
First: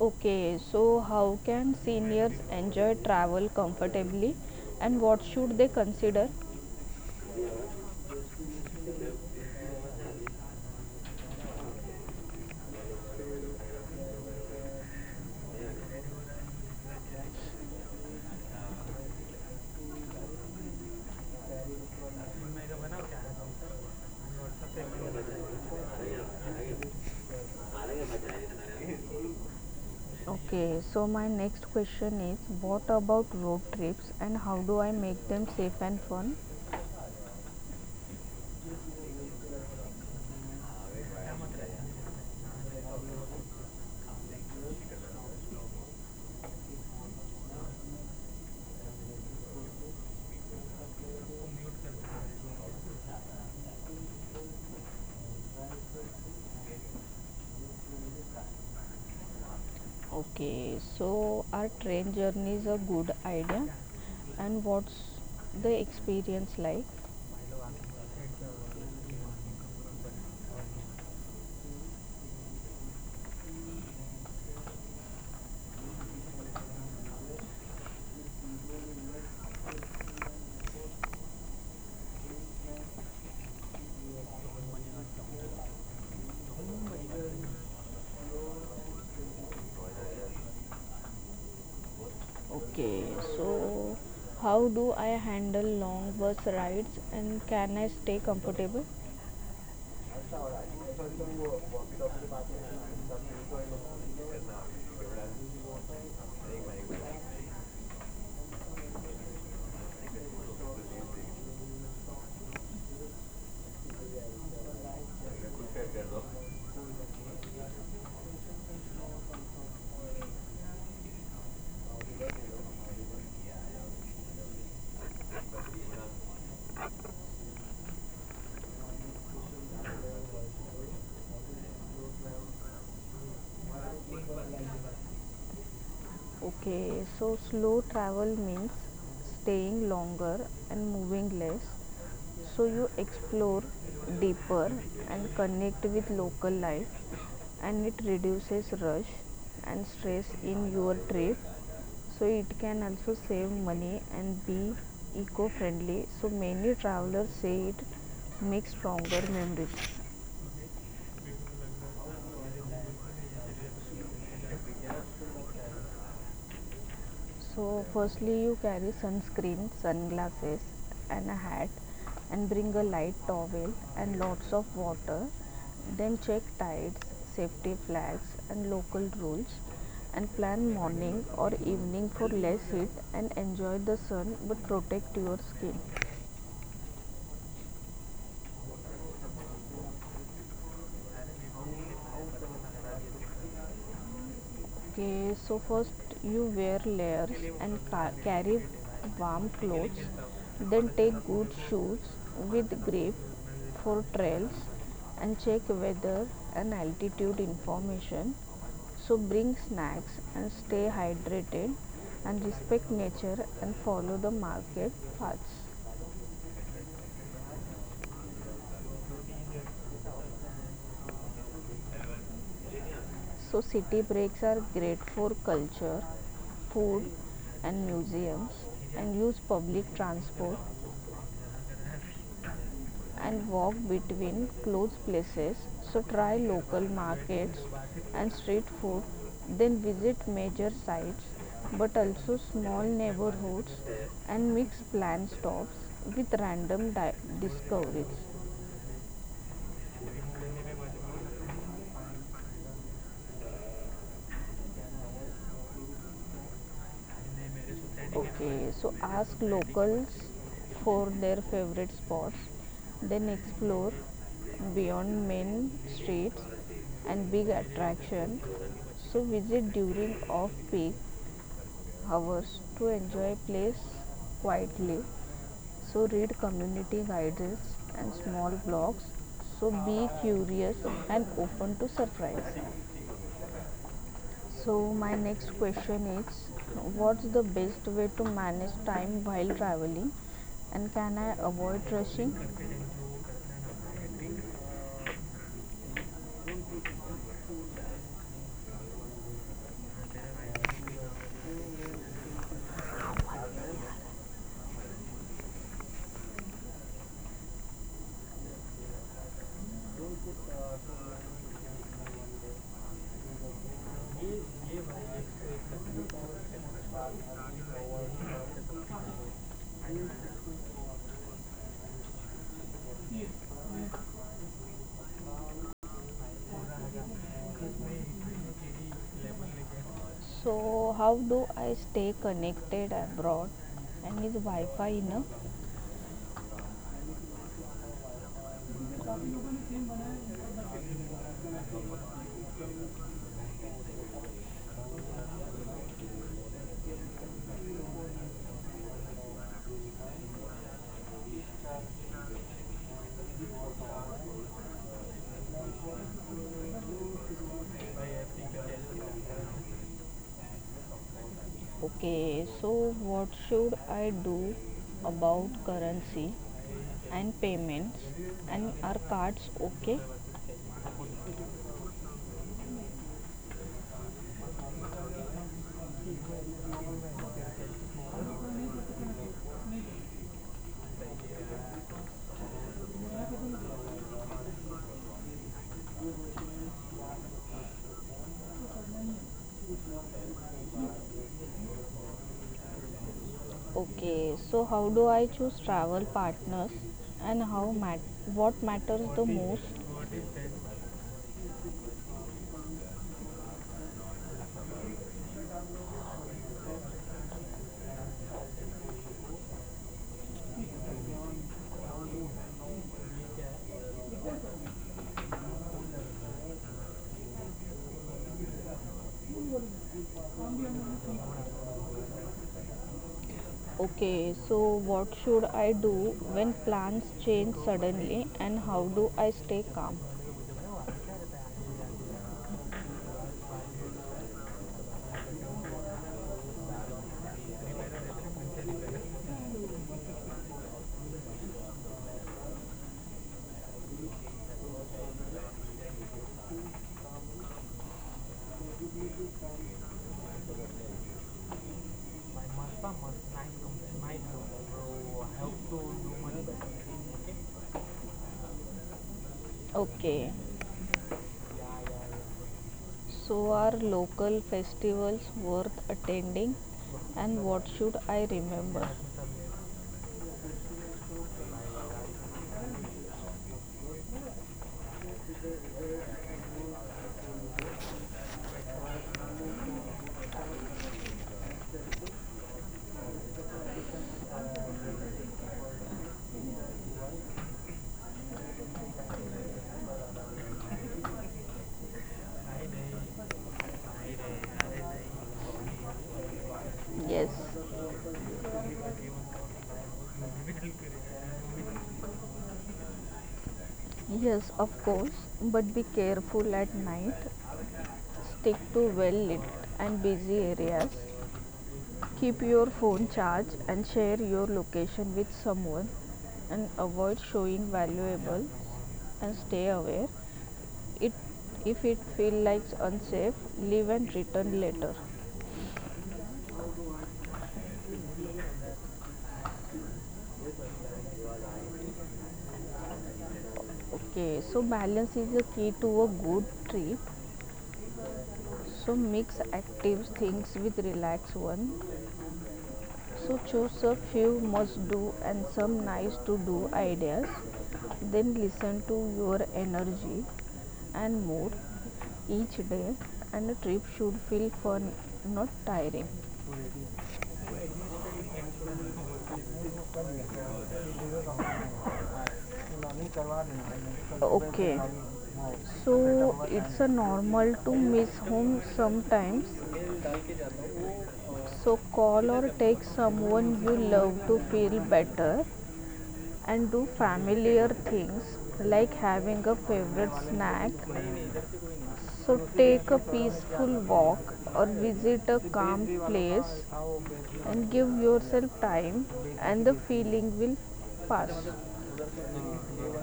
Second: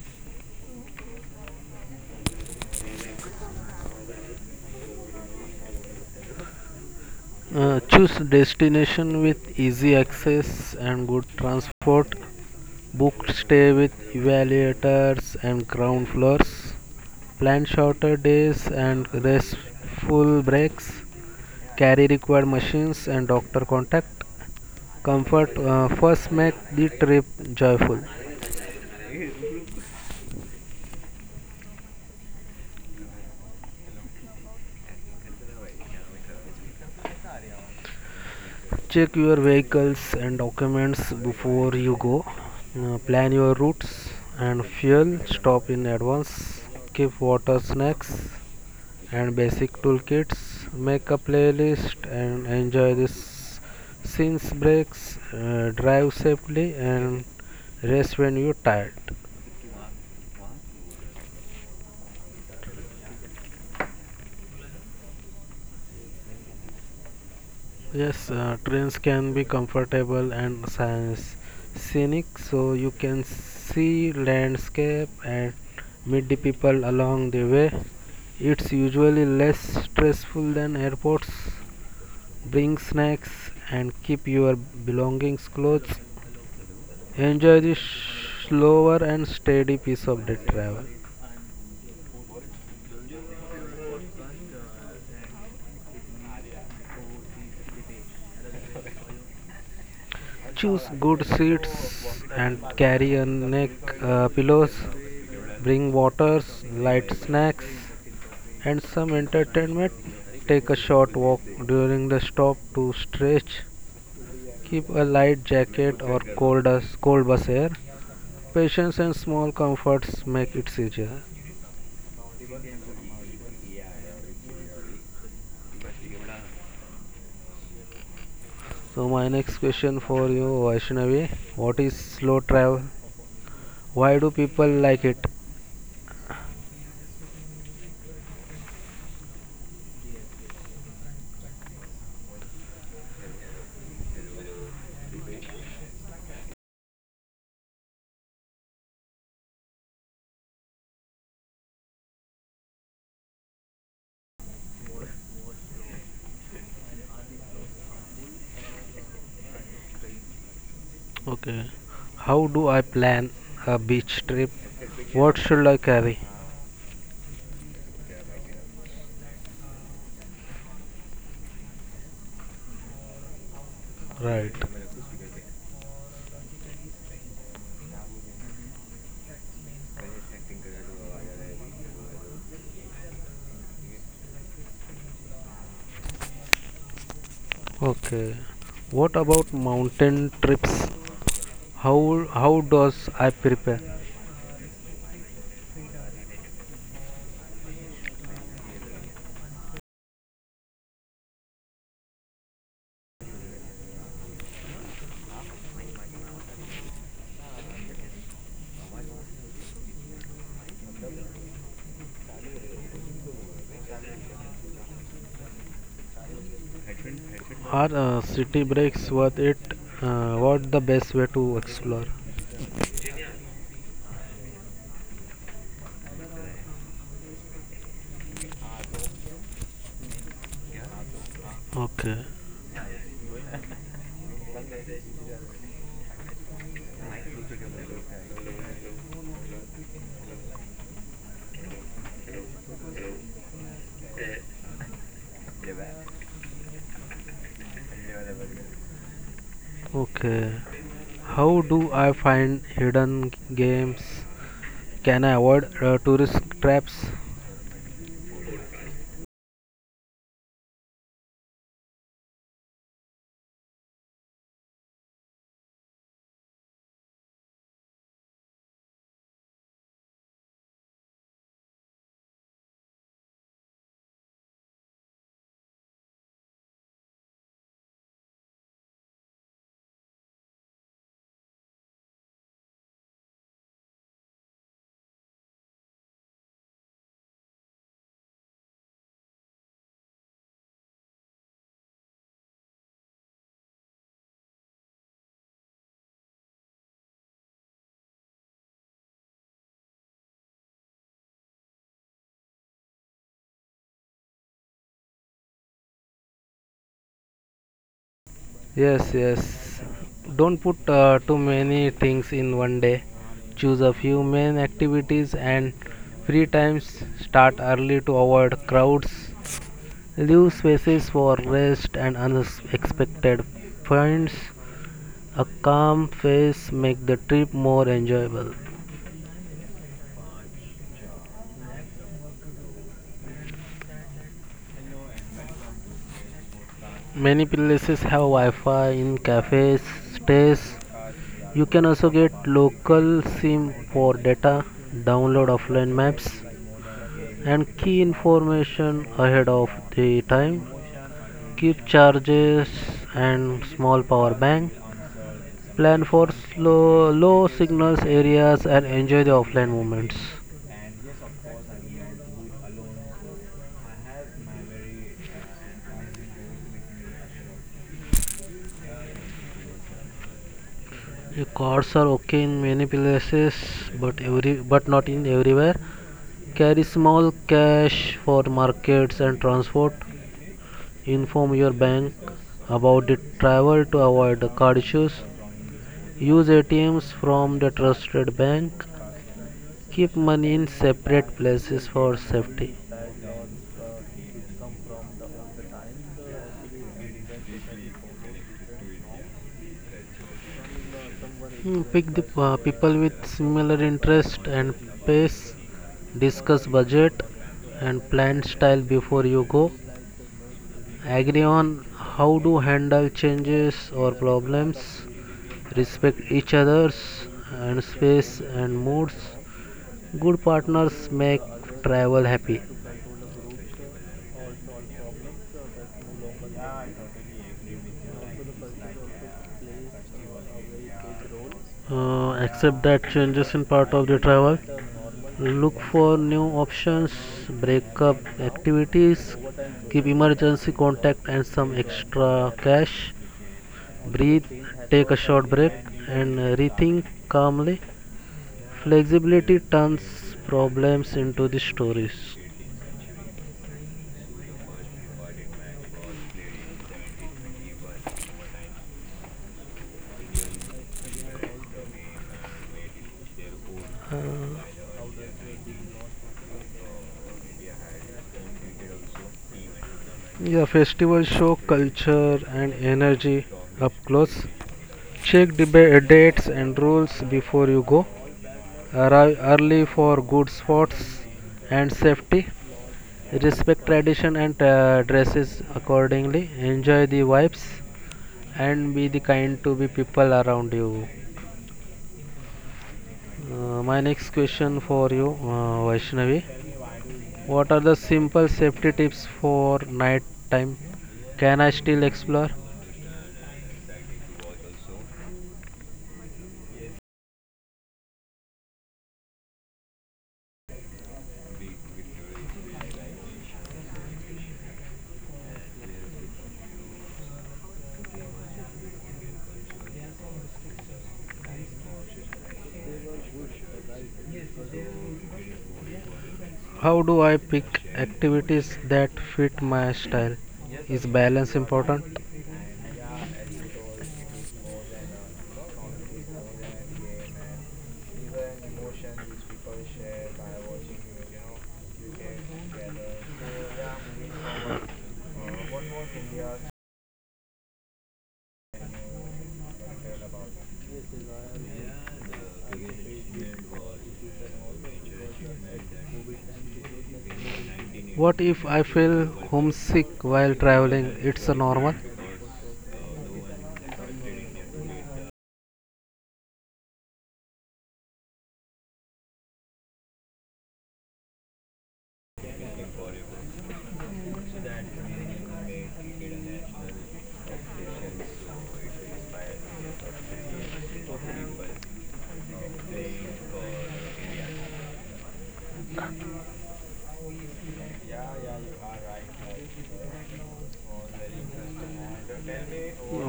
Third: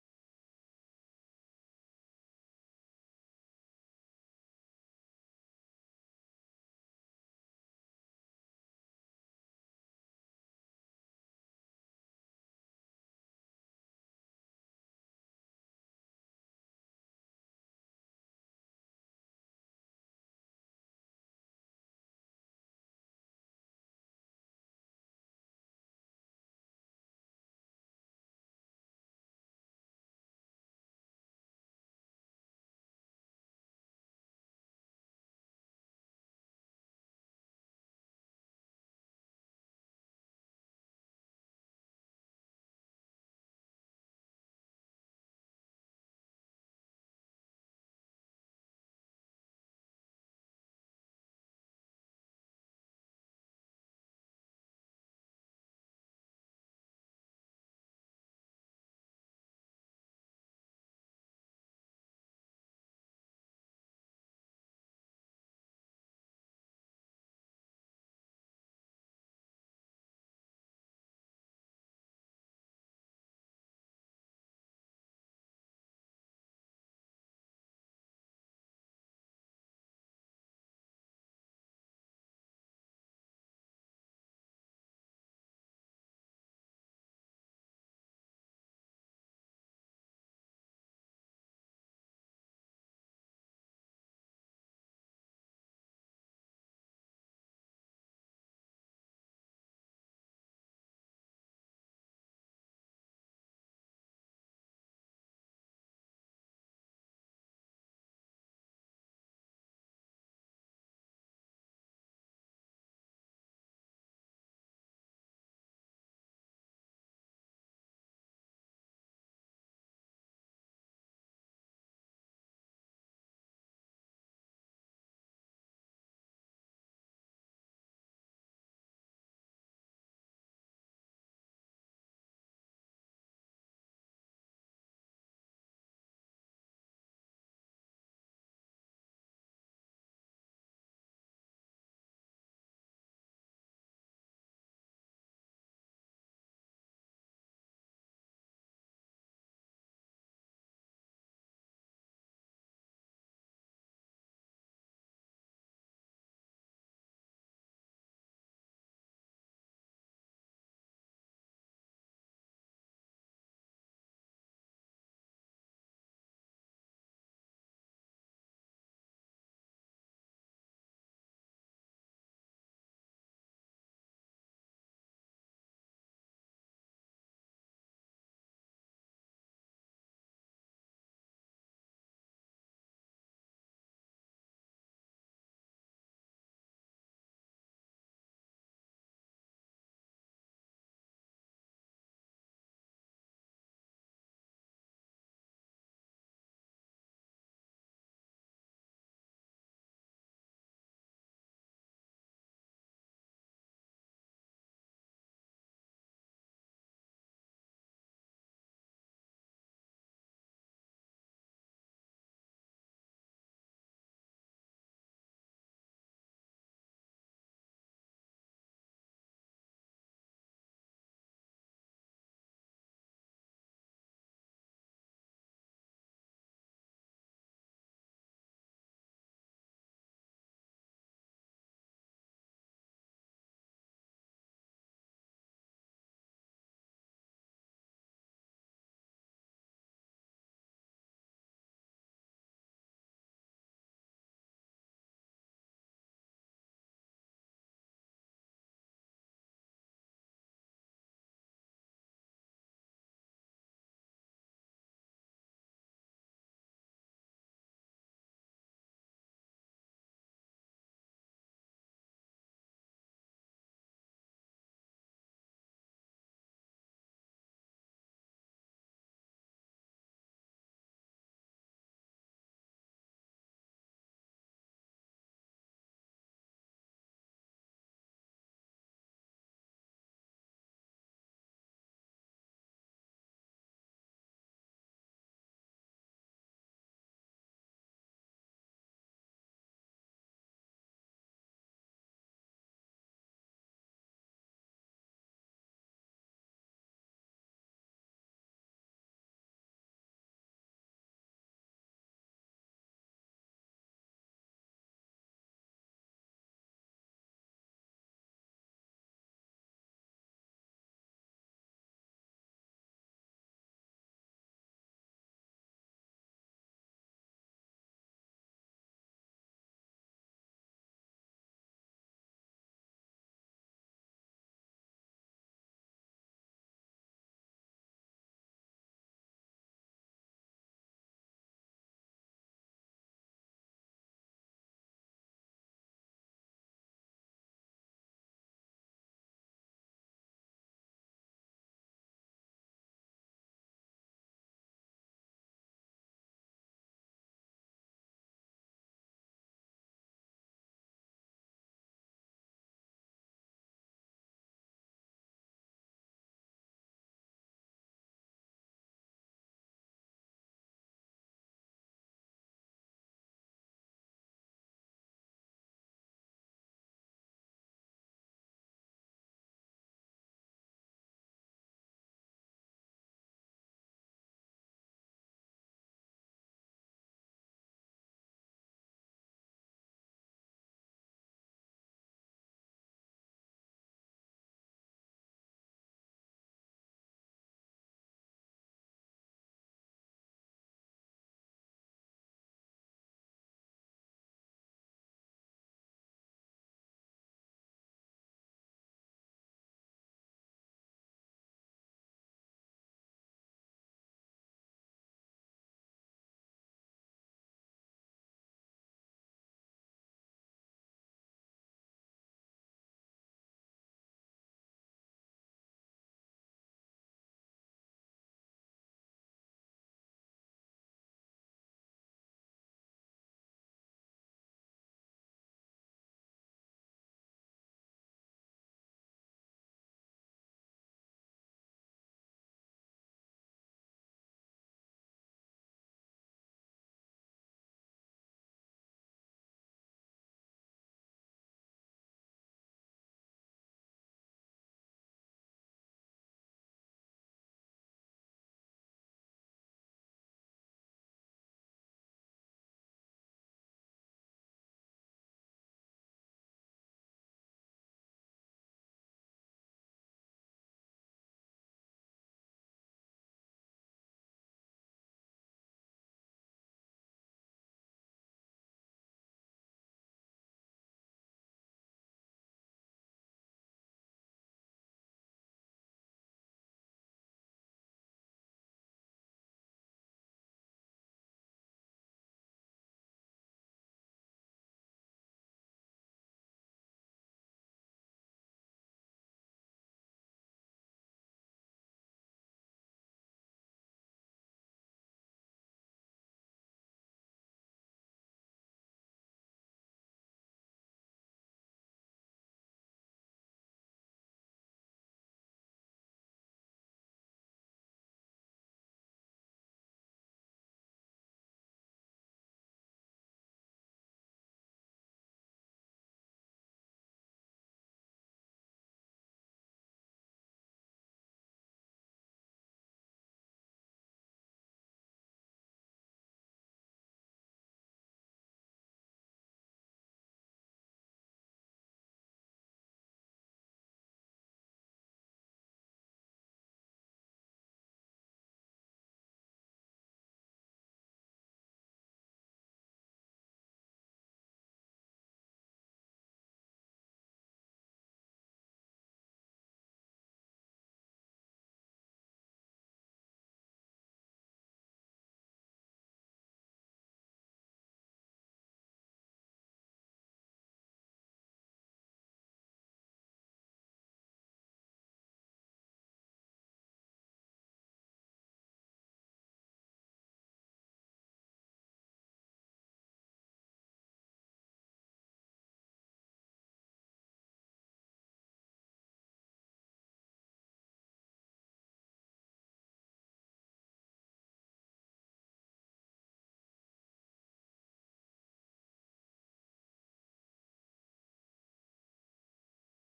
[SPEAKER 2] Okay, so how can seniors enjoy travel comfortably, and what should they consider?
[SPEAKER 3] Choose destination with easy access and good transport. Book stay with evaluators and ground floors. Plan shorter days and restful breaks. Carry required machines and doctor contact. Comfort first make the trip joyful.
[SPEAKER 2] Okay, so my next question is, what about road trips, and how do I make them safe and fun?
[SPEAKER 3] Check your vehicles and documents before you go. Plan your routes and fuel. Stop in advance. Keep water snacks and basic toolkits. Make a playlist and enjoy this since breaks. Drive safely and rest when you're tired.
[SPEAKER 2] Okay, so are train journeys a good idea? And what's the experience like?
[SPEAKER 3] Yes, trains can be comfortable and scenic, so you can see landscape and meet the people along the way. It's usually less stressful than airports. Bring snacks and keep your belongings close. Enjoy the slower and steady pace of the travel.
[SPEAKER 2] Okay, so how do I handle long bus rides, and can I stay comfortable?
[SPEAKER 3] Choose good seats and carry a neck pillows. Bring waters, light snacks, and some entertainment. Take a short walk during the stop to stretch. Keep a light jacket or cold bus air. Patience and small comforts make it easier. So my next question for you, Vaishnavi, what is slow travel? Why do people like it?
[SPEAKER 2] Okay, so slow travel means staying longer and moving less. So you explore deeper and connect with local life, and it reduces rush and stress in your trip. So it can also save money and be eco friendly. So many travelers say it makes stronger memories.
[SPEAKER 3] Okay. How do I plan a beach trip? What should I carry?
[SPEAKER 2] So, firstly, you carry sunscreen, sunglasses, and a hat, and bring a light towel and
[SPEAKER 3] Right.
[SPEAKER 2] lots of water. Then check tides, safety flags, and local rules. And plan morning or evening for less heat and enjoy the sun but protect your skin.
[SPEAKER 3] Okay. What about mountain trips? How does I prepare?
[SPEAKER 2] Okay, so first you wear layers and carry warm clothes, then take good shoes with grip for trails and check weather and altitude information. So bring snacks and stay hydrated and respect nature and follow the market paths.
[SPEAKER 3] Are city breaks worth it? What the best way to explore?
[SPEAKER 2] So city breaks are great for culture, food and museums, and use public transport
[SPEAKER 3] Okay.
[SPEAKER 2] and walk between closed places. So try local markets and street food, then visit major sites but also small neighborhoods, and mix planned stops with random discoveries.
[SPEAKER 3] Okay. How do I find hidden games? Can I avoid tourist traps?
[SPEAKER 2] Okay, so ask locals for their favorite spots, then explore beyond main streets and big attraction. So visit during off peak hours to enjoy place quietly. So read community guides and small blogs. So be curious and open to surprise. So my next question is, what's the best way to manage time while traveling, and can I avoid rushing?
[SPEAKER 3] Yes, yes. Don't put too many things in one day. Choose a few main activities and free times. Start early to avoid crowds. Leave spaces for rest and unexpected finds. A calm face make the trip more enjoyable.
[SPEAKER 2] So how do I stay connected abroad, and is Wi-Fi enough?
[SPEAKER 3] Many places have Wi-Fi in cafes, stays. You can also get local SIM for data. Download offline maps and key information ahead of the time. Keep charges and small power bank. Plan for slow, low signals areas and enjoy the offline moments.
[SPEAKER 2] Okay, so what should I do about currency and payments, and our cards okay?
[SPEAKER 3] The cards are okay in many places, but every but not in everywhere. Carry small cash for markets and transport. Inform your bank about the travel to avoid the card issues. Use ATMs from the trusted bank. Keep money in separate places for safety.
[SPEAKER 2] Okay, so how do I choose travel partners, and how what matters the most?
[SPEAKER 3] Pick the people with similar interest and pace. Discuss budget and plan style before you go. Agree on how to handle changes or problems. Respect each other's and space and moods. Good partners make travel happy.
[SPEAKER 2] Okay, so what should I do when plans change suddenly, and how do I stay calm?
[SPEAKER 3] Accept that changes in part of the travel. Look for new options, break up activities. Keep emergency contact and some extra cash. Breathe, take a short break and rethink calmly. Flexibility turns problems into the stories.
[SPEAKER 2] Okay, so are
[SPEAKER 3] uh,
[SPEAKER 2] local festivals worth attending, and what should I remember?
[SPEAKER 3] yeah, festivals show culture and energy up close. Check the dates and rules before you go. Arrive early for good spots and safety. Respect tradition and dresses accordingly. Enjoy the vibes and be the kind to be people around you. My next question for you, Vaishnavi,
[SPEAKER 2] Yes,
[SPEAKER 3] what are the simple safety tips for night time? Can I still explore?
[SPEAKER 2] yes, of course, but be careful at night. Stick to well lit and busy areas. Keep your phone charged and share your location with someone and avoid showing valuables and stay aware. It if it feels like unsafe, leave and return later.
[SPEAKER 3] How do I pick activities that fit my style? Is balance important?
[SPEAKER 2] Okay, so balance is the key to a good trip. So mix active things with relaxed one. So choose a few must do and some nice to do ideas. Then listen to your energy and mood each day, and a trip should feel fun, not tiring.
[SPEAKER 3] What if I feel homesick while traveling? It's a normal.
[SPEAKER 2] Okay. So it's a normal to miss home sometimes. So call or text someone you love to feel better and do familiar things like having a favorite snack. So take a peaceful walk or visit a calm place and give yourself time, and the feeling will pass.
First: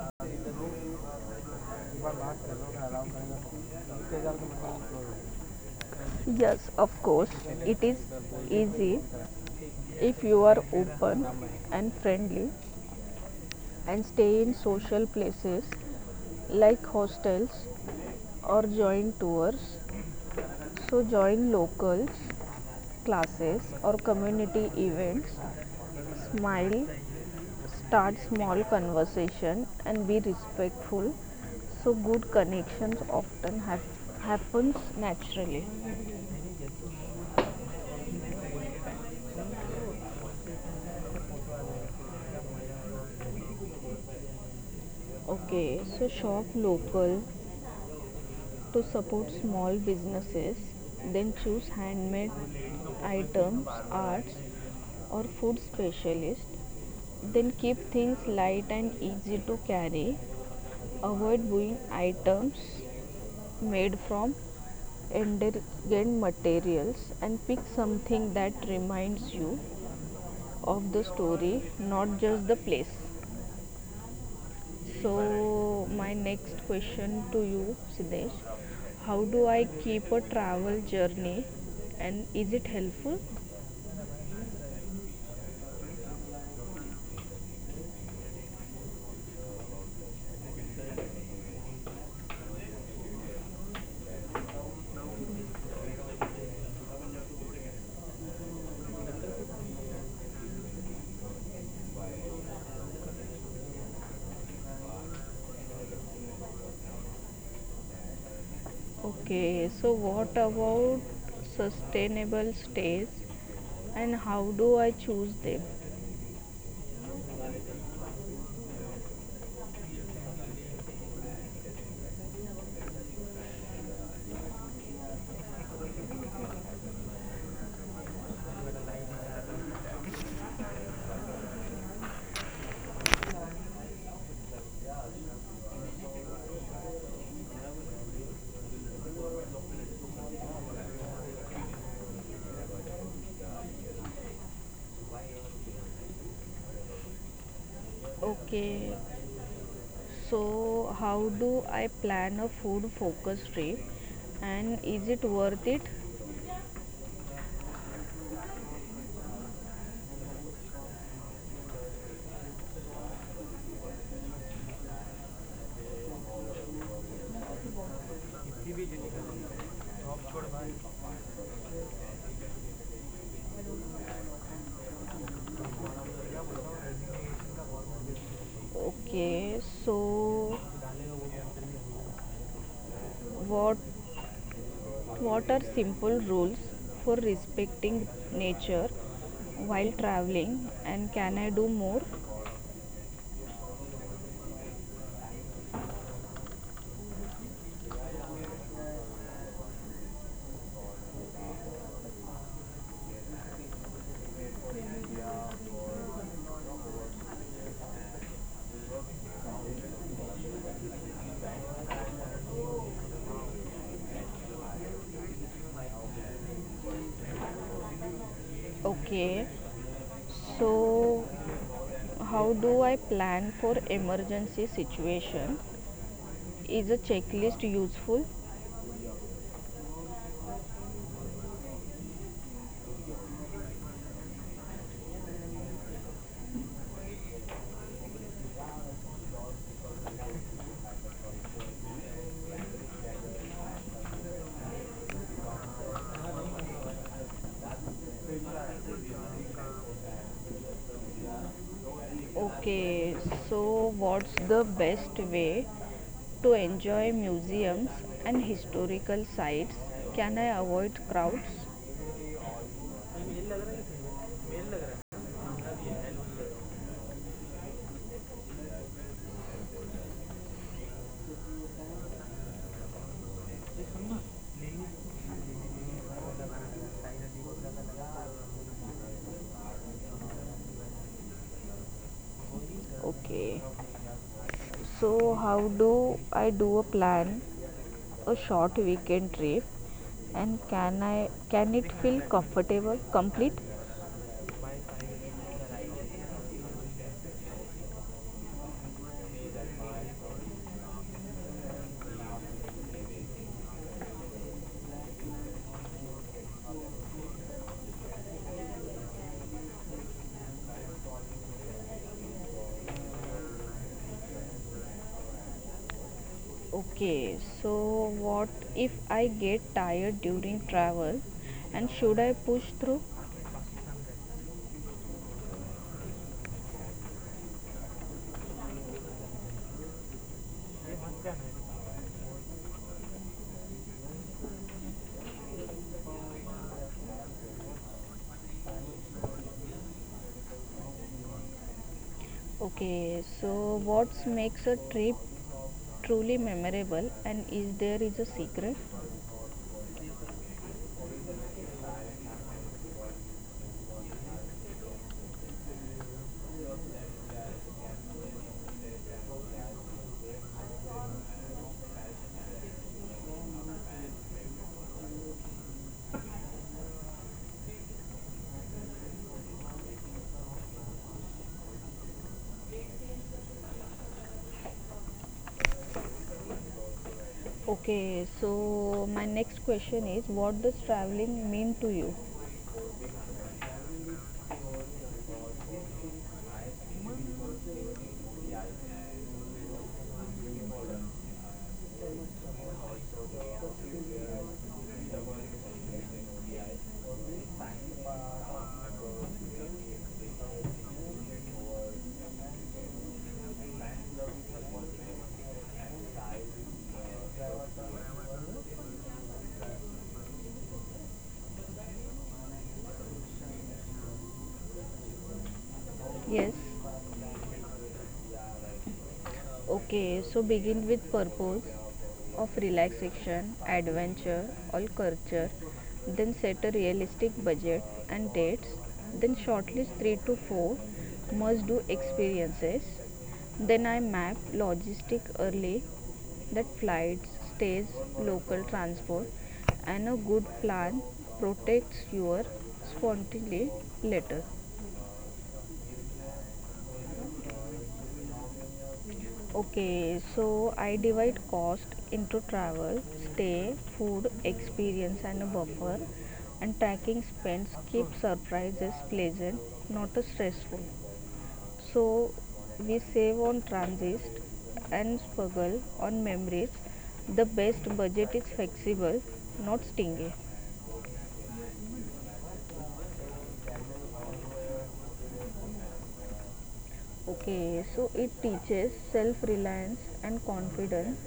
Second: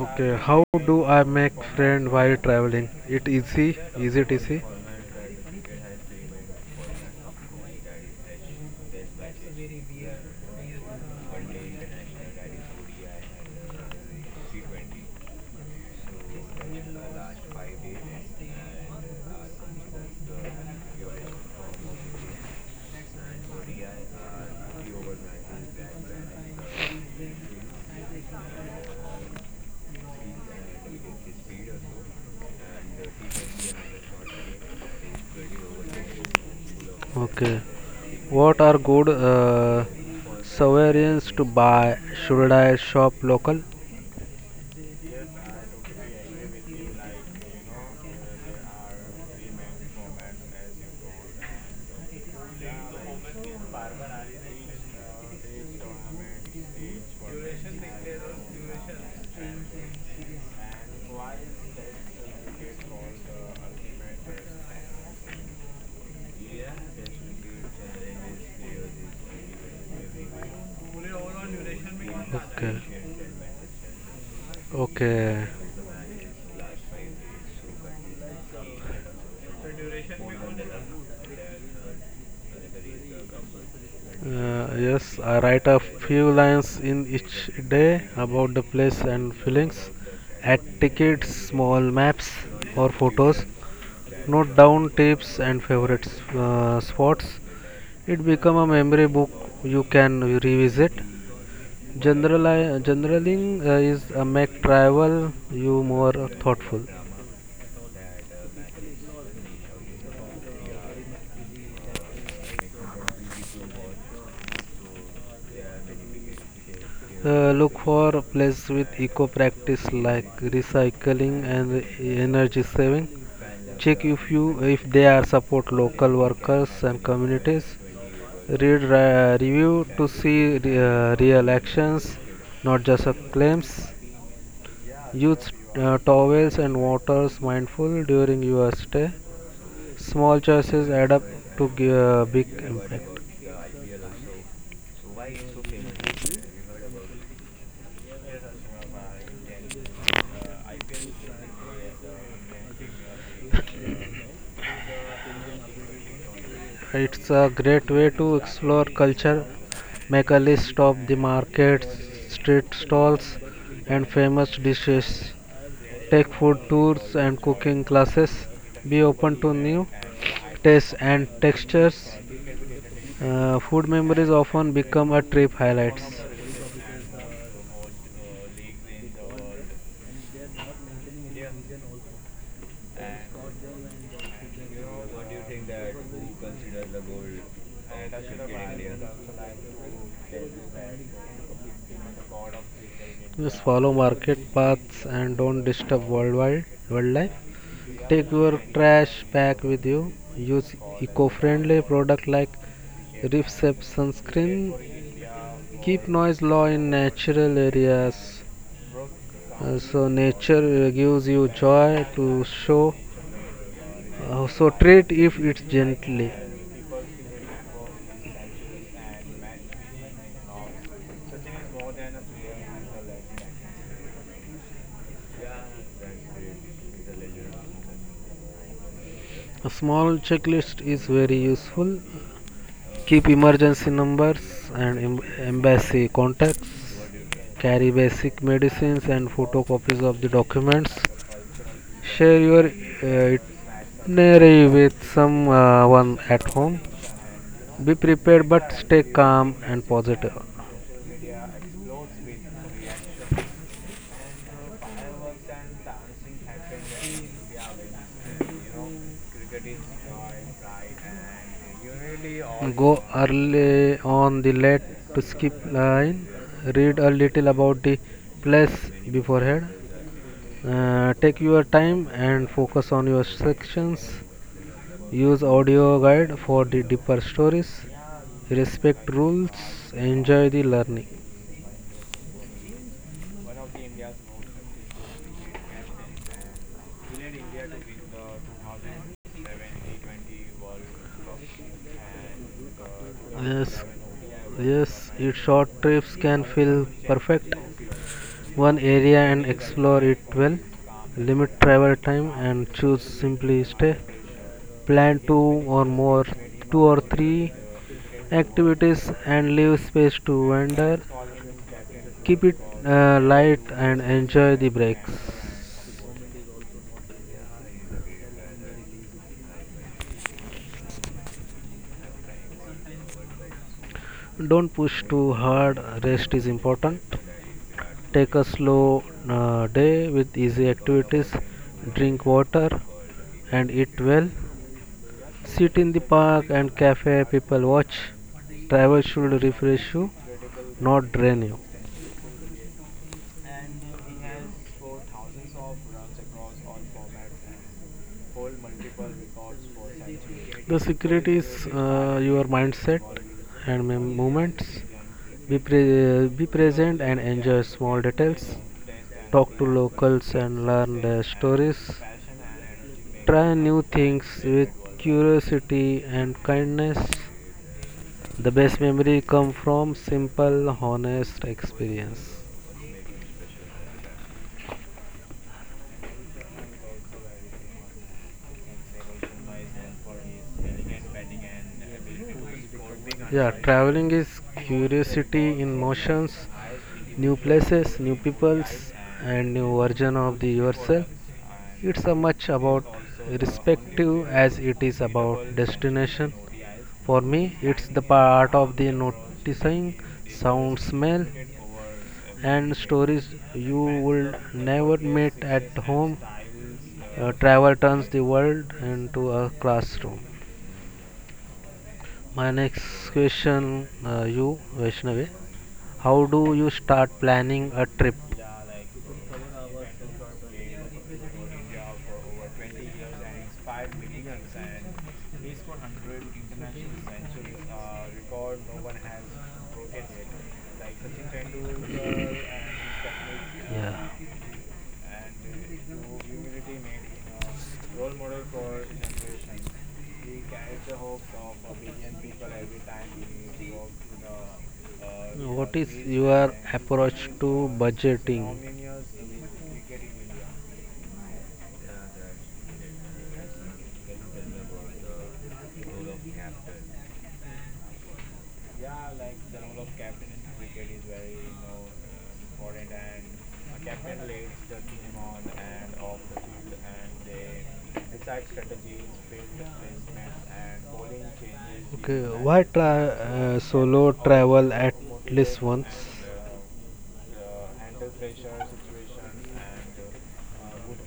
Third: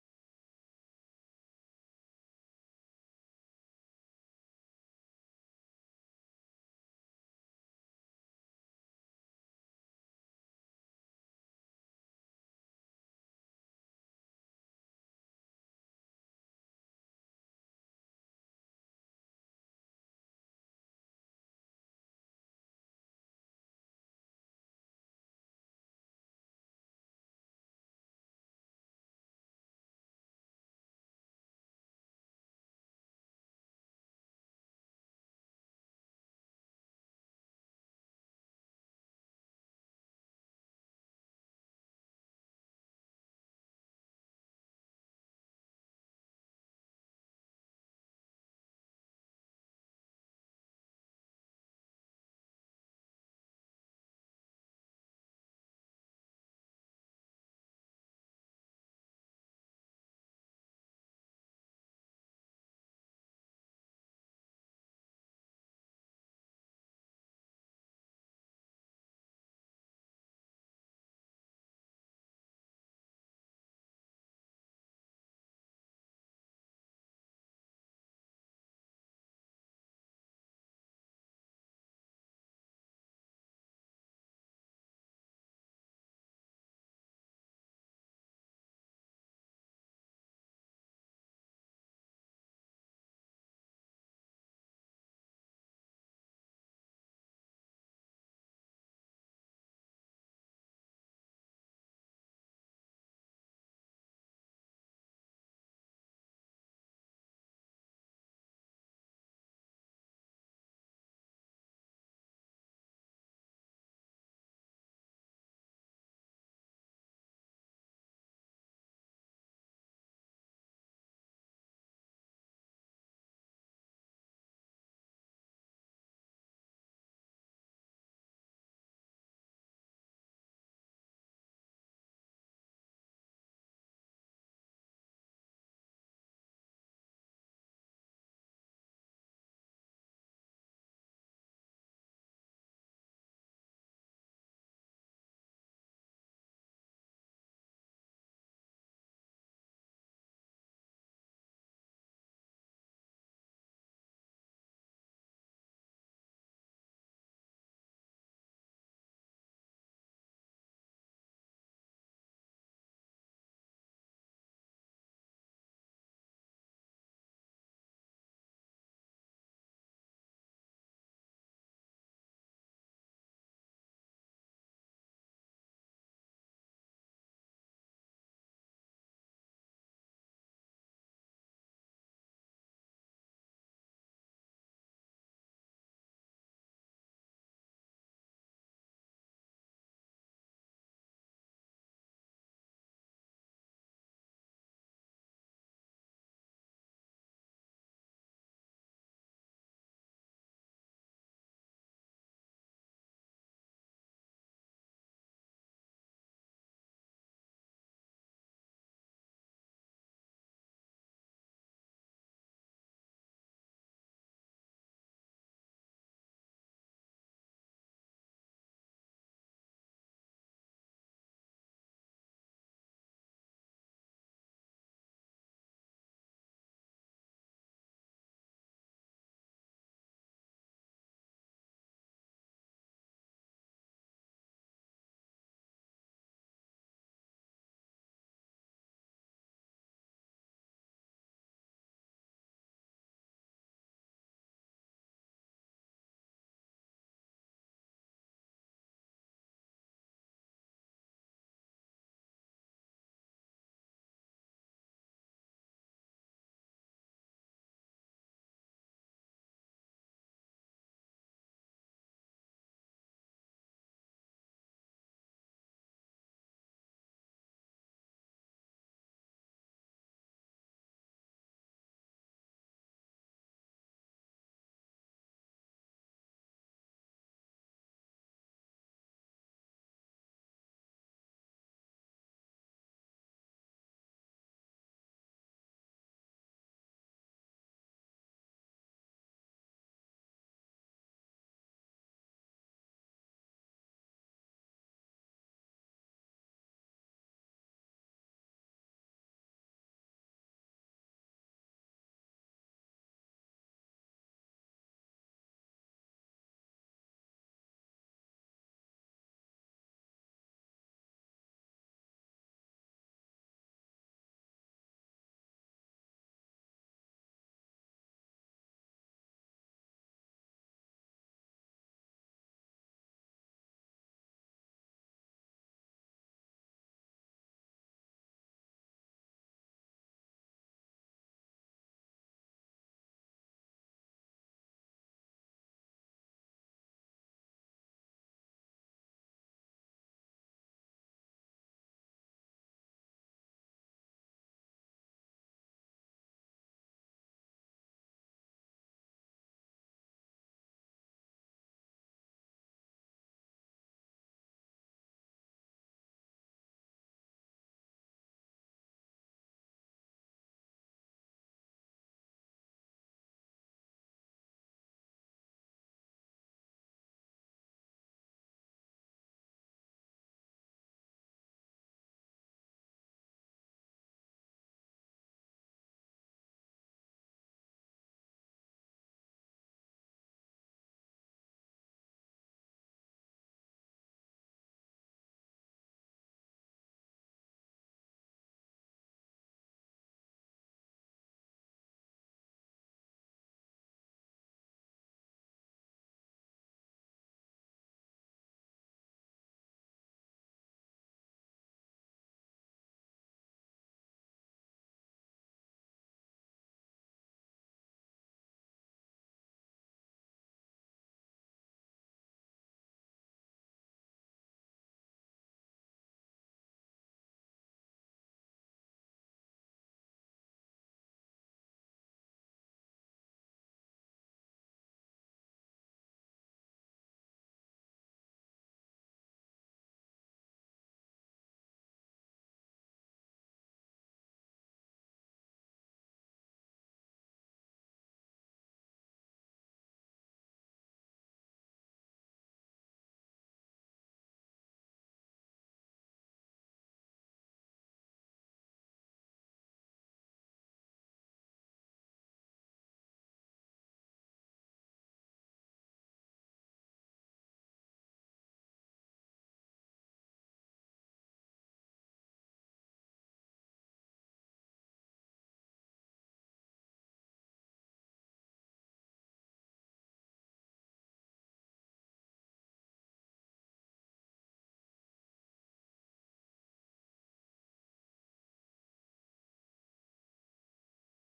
[SPEAKER 3] Okay, how do I make friend while traveling? It easy? Is it easy?
[SPEAKER 2] Yes, of course, it is easy if you are open and friendly and stay in social places like hostels or join tours. So, join locals, classes, or community events. Smile, start small conversation, and be respectful. So, good connections often have happens naturally.
[SPEAKER 3] Okay. What are good souvenirs to buy? Should I shop local?
[SPEAKER 2] Okay, so shop local, to support small businesses, then choose handmade items, arts, or food specialist. Then keep things light and easy to carry. Avoid buying items made from endurant materials and pick something that reminds you of the story, not just the place.
[SPEAKER 3] Okay. Okay.
[SPEAKER 2] So, my next question to you, Siddesh, how do I keep a travel journey and is it helpful?
[SPEAKER 3] Yes, I write a few lines in each day about the place and feelings. Add tickets, small maps, or photos. Note down tips and favorite spots. It become a memory book you can revisit. Generali- generaling Is a make travel you more thoughtful.
[SPEAKER 2] Okay, so what about sustainable stays and how do I choose them?
[SPEAKER 3] Look for place with eco practice like recycling and energy saving. Check if they are support local workers and communities, read review to see real actions, not just claims. Use towels and waters mindful during your stay. Small choices add up to big impact.
[SPEAKER 2] Okay, so how do I plan a food focused trip and is it worth it?
[SPEAKER 3] It's a great way to explore culture. Make a list of the markets, street stalls, and famous dishes. Take food tours and cooking classes, be open to new tastes and textures. Food memories often become a trip highlights.
[SPEAKER 2] Okay, so what What are simple rules for respecting nature while traveling and can I do more?
[SPEAKER 3] Just follow market paths and don't disturb worldwide wildlife. Take your trash pack with you. Use eco-friendly product like reef-safe sunscreen. Keep noise low in natural areas. So nature gives you joy to show. So treat if it's gently.
[SPEAKER 2] Okay, so how do I plan for emergency situation? Is a checklist useful?
[SPEAKER 3] A small checklist is very useful. Keep emergency numbers and embassy contacts. Carry basic medicines and photocopies of the documents. Share your uh, itinerary with someone at home. Be prepared but stay calm and positive.
[SPEAKER 2] Okay, so what's the best way to enjoy museums and historical sites? Can I avoid crowds?
[SPEAKER 3] Go early on the late to skip line. Read a little about the place beforehand. Take your time and focus on your sections. Use audio guide for the deeper stories. Respect rules. Enjoy the learning.
[SPEAKER 2] Okay, so how do I do a plan a short weekend trip and can it feel comfortable complete?
[SPEAKER 3] Yes, yes, its short trips can feel perfect. One area and explore it well. Limit travel time and choose simply stay. Plan two or three activities and leave space to wander. Keep it light and enjoy the breaks.
[SPEAKER 2] Okay, so what if I get tired during travel and should I push through?
[SPEAKER 3] Don't push too hard, rest is important. Take a slow day with easy activities, drink water and eat well. Sit in the park and cafe, people watch. Travel should refresh you, not drain you.
[SPEAKER 2] Okay, so what makes a trip truly memorable and is there is a secret?
[SPEAKER 3] The secret is your mindset and movements. Be present and enjoy small details. Talk to locals and learn their stories. Try new things with curiosity and kindness. The best memory come from simple, honest experience.
[SPEAKER 2] Okay, so my next question is what does traveling mean to you?
[SPEAKER 3] Yeah, traveling is curiosity in motions, new places, new peoples, and new version of the yourself. It's a much about respective as it is about destination. For me, it's the part of the noticing sound, smell, and stories you would never meet at home. Travel turns the world into a classroom. My next question, you Vaishnavi, how
[SPEAKER 2] Yes,
[SPEAKER 3] do you start planning a trip?
[SPEAKER 2] okay, so begin with purpose of relaxation, adventure or culture, then set a realistic budget and dates, then shortlist 3 to 4 must do experiences. Then I
[SPEAKER 3] Yeah,
[SPEAKER 2] map logistic early that flights, stays, local transport and a good plan protects your spontaneity later.
[SPEAKER 3] your approach to budgeting?
[SPEAKER 2] Okay,
[SPEAKER 3] budgeting?
[SPEAKER 2] so I divide cost into travel, stay, food, experience, and a buffer. And tracking spends keep surprises pleasant, not stressful. So we save on transit and struggle on memories. The best budget is flexible, not stingy.
[SPEAKER 3] During why matches. Try he solo out travel at once?
[SPEAKER 2] Okay, so it teaches self reliance and confidence.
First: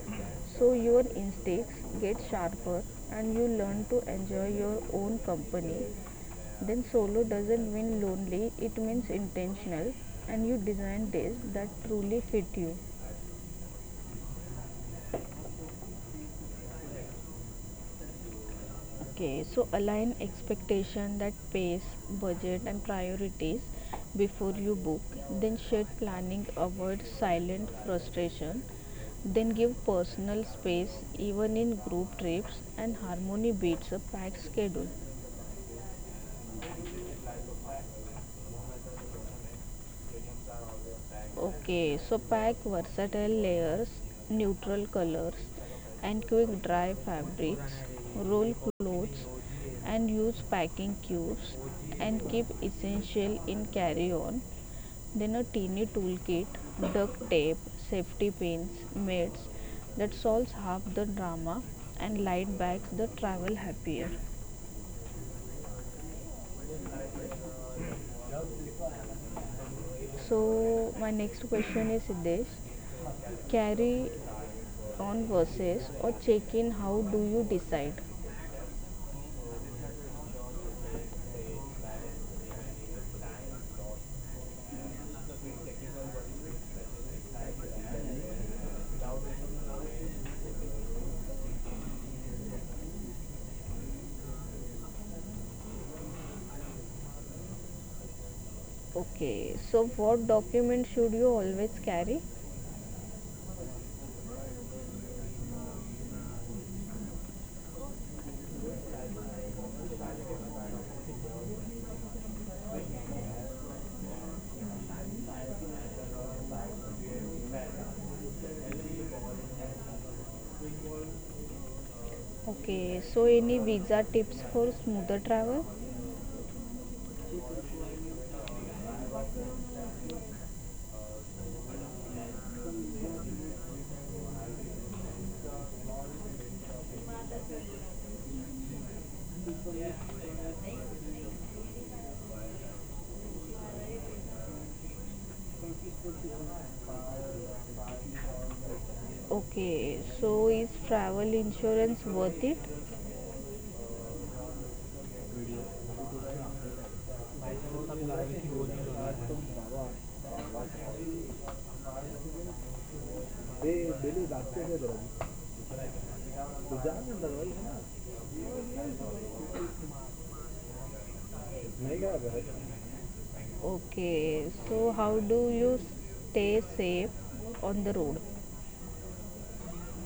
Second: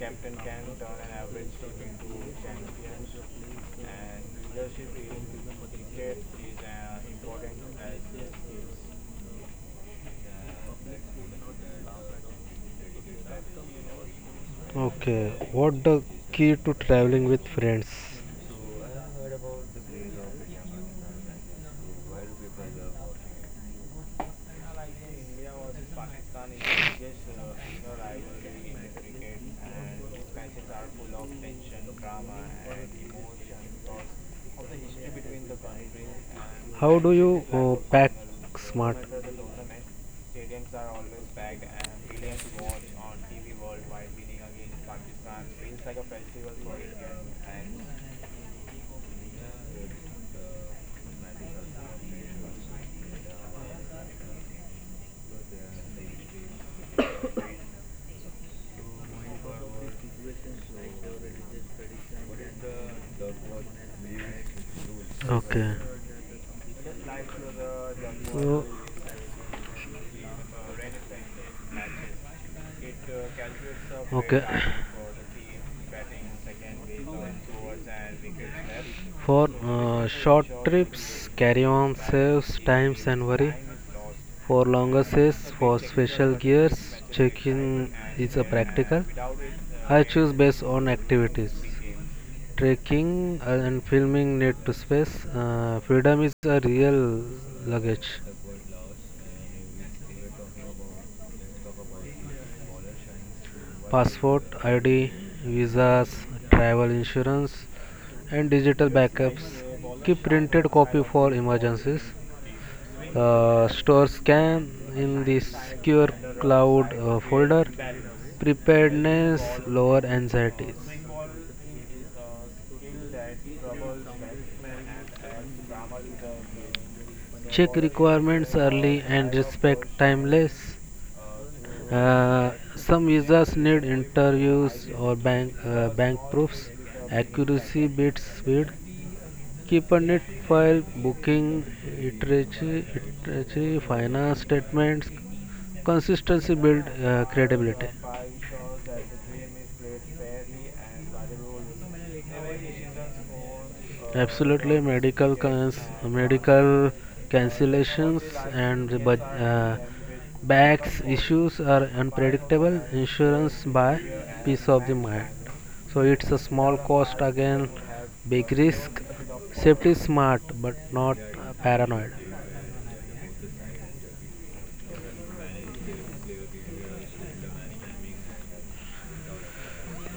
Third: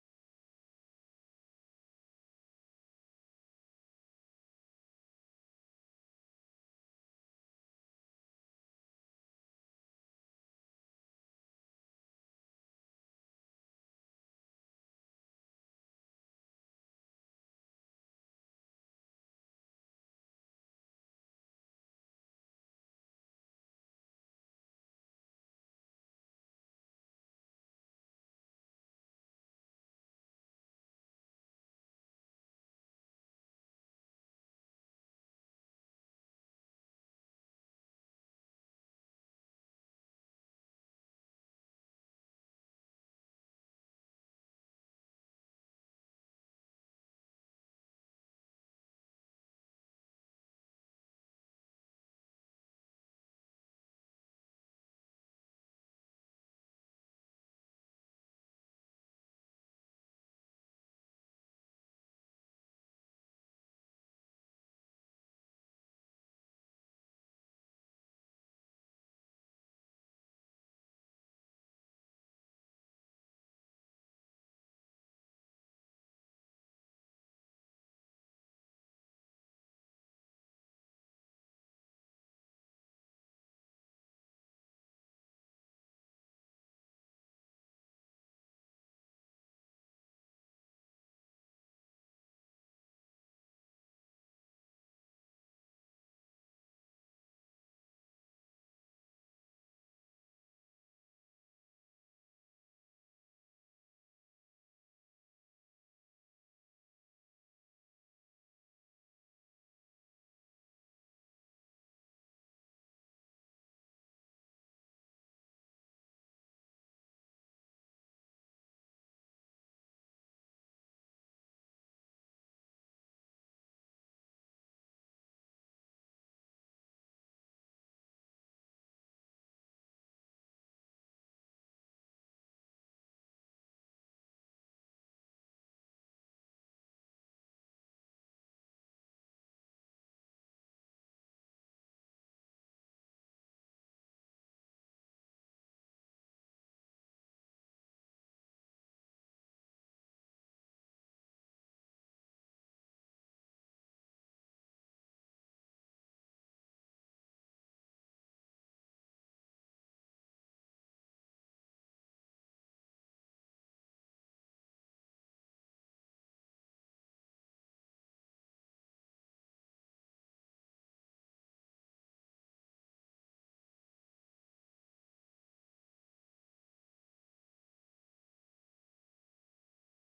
[SPEAKER 2] So your instincts get sharper and you learn to enjoy your own company. Then solo doesn't mean lonely, it means intentional and you design days that truly fit you.
[SPEAKER 3] Okay, what the key to traveling with friends?
[SPEAKER 2] Okay, so align expectation that pace, budget and priorities before you book. Then shared planning avoid silent frustration. Then give personal space even in group trips and harmony beats a packed schedule.
[SPEAKER 3] How do you pack smart?
[SPEAKER 2] Okay, so pack versatile layers, neutral colors, and quick dry fabrics, roll clothes, and use packing cubes, and keep essential in carry on. Then, a teeny toolkit, duct tape, safety pins, mats that solves half the drama and light bags the travel happier.
[SPEAKER 3] Okay. So,
[SPEAKER 2] So, my next question is this: carry
[SPEAKER 3] uh, okay.
[SPEAKER 2] on versus or check in, how do you decide?
[SPEAKER 3] For short trips, carry on saves times and worry. For longer and saves, for special local gears, check-in is a practical. I choose based on activities. Trekking and filming need to space. Freedom is a real luggage.
[SPEAKER 2] Okay, so what document should you always carry?
[SPEAKER 3] Passport, ID, visas, travel insurance, and digital backups. Keep printed copy for emergencies. Store scan in the secure cloud folder. Preparedness, lower anxieties.
[SPEAKER 2] Okay, so any visa tips for smoother travel?
[SPEAKER 3] Check requirements early and respect timeless. Some visas need interviews or bank proofs, accuracy beats speed. Keep a neat file, booking, iteratory, finance statements. Consistency build credibility.
[SPEAKER 2] Okay, so is travel insurance worth it?
[SPEAKER 3] Absolutely, medical cancellations and the backs issues are unpredictable. Insurance by peace of the mind. So it's a small cost again, big risk. Safety is smart but not paranoid.
[SPEAKER 2] Okay, so how do you stay safe on the road?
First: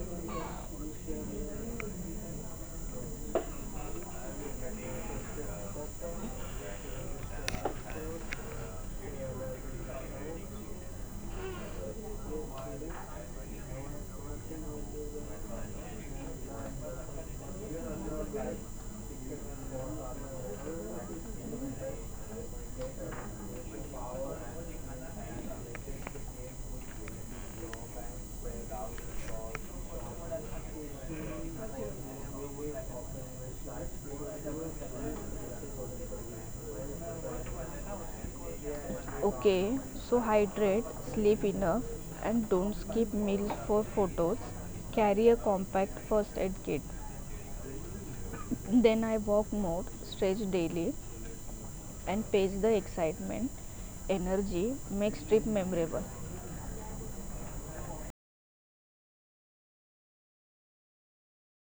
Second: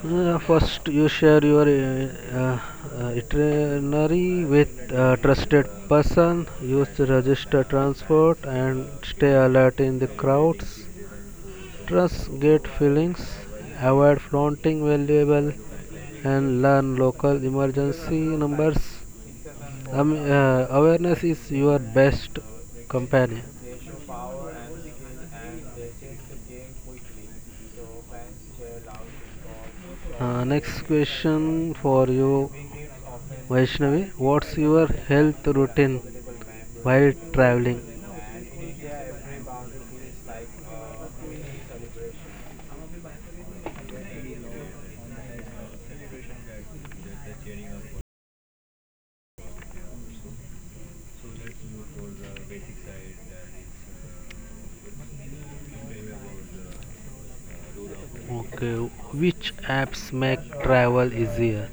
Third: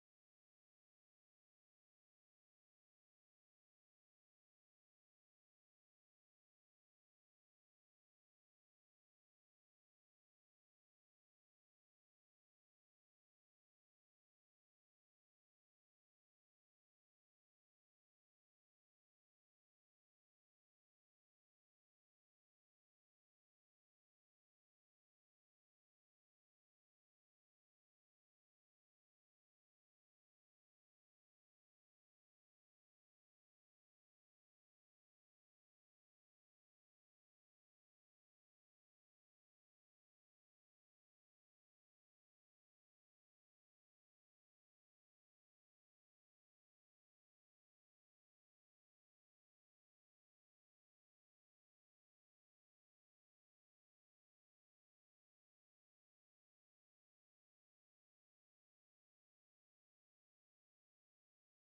[SPEAKER 3] First, you share your itinerary with a trusted person. Use the register transport and stay alert in the crowds. Trust great feelings, avoid flaunting valuable, and learn local emergency numbers. Awareness is your best companion. Next question for you, Vaishnavi. What's your health routine while traveling?
[SPEAKER 2] Okay, so hydrate, sleep enough, and don't skip meals for photos. Carry a compact first aid kit. Then I walk more, stretch daily, and pace the excitement. Energy makes trip memorable.
[SPEAKER 3] Okay, which apps make travel easier?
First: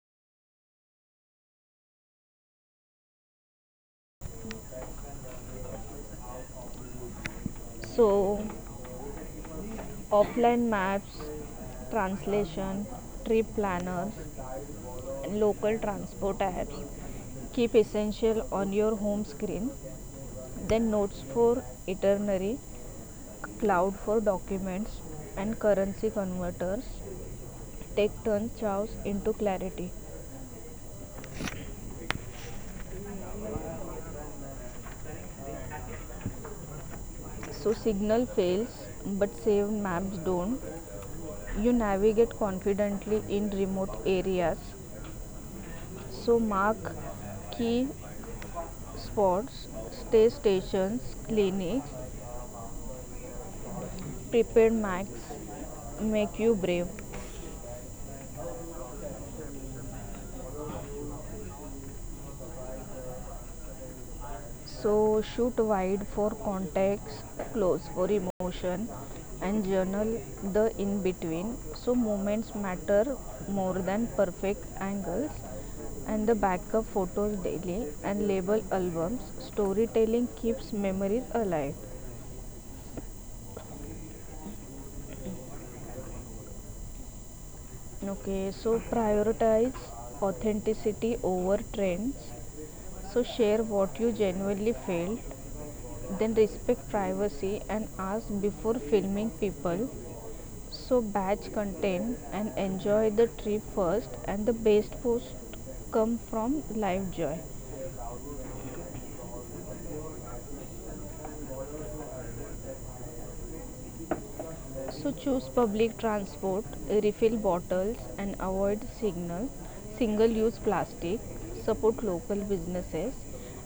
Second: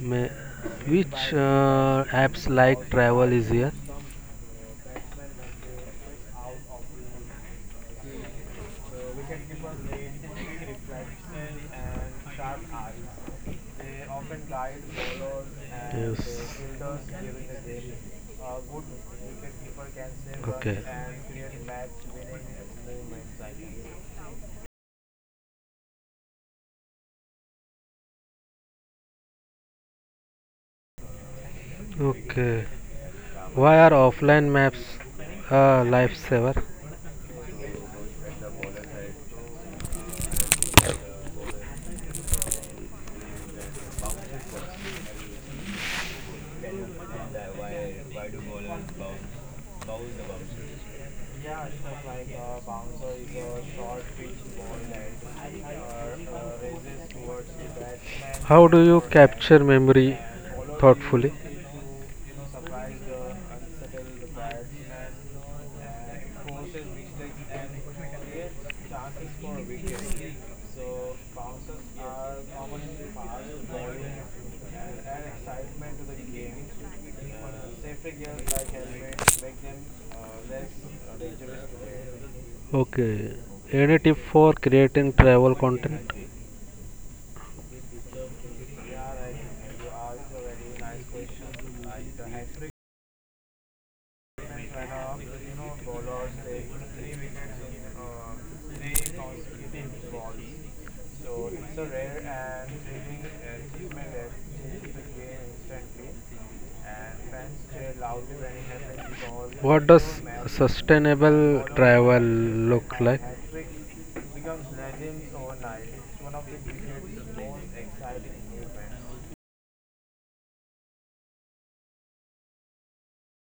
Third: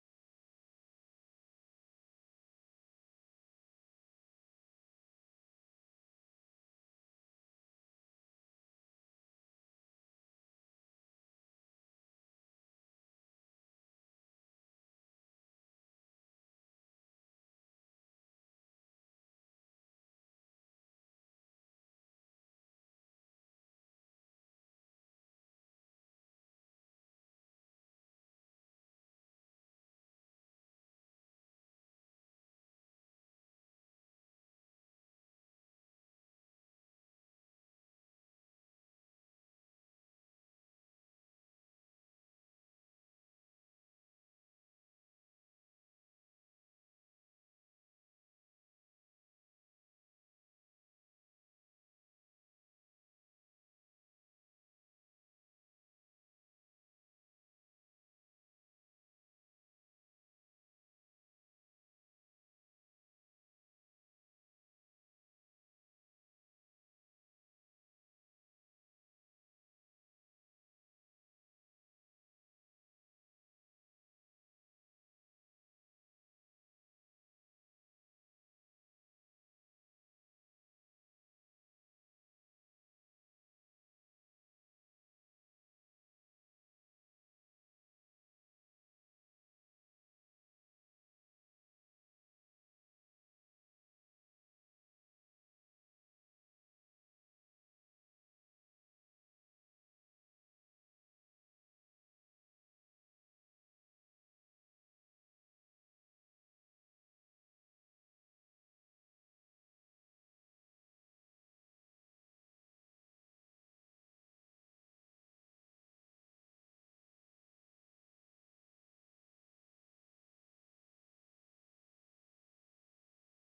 [SPEAKER 3] May, which apps like travel easier?
[SPEAKER 2] So, offline maps, translation, trip planners, local transport apps. Keep essential on your home screen. Then notes for itinerary, cloud for documents, and currency converters. Take turns chows into clarity.
[SPEAKER 3] Okay. Why are offline maps a lifesaver?
[SPEAKER 2] So signal fails, but save maps don't. You navigate confidently in remote areas. So mark key spots, stay stations, clinics, Prepared max make you brave.
[SPEAKER 3] How do you capture memory thoughtfully?
[SPEAKER 2] So shoot wide for context, close for emotion, and journal the in between. So moments matter more than perfect angles. And the backup photos daily and label albums. Storytelling keeps memories alive.
[SPEAKER 3] Okay. Any tip for creating travel content?
[SPEAKER 2] Okay, so prioritize authenticity over trends. So share what you genuinely felt. Then respect privacy and ask before filming people. So batch content and enjoy the trip first and the best post come from live joy.
[SPEAKER 3] Match sustainable bowlers travel look like?
[SPEAKER 2] So choose public transport, refill bottles and avoid signal, single use plastic, support local businesses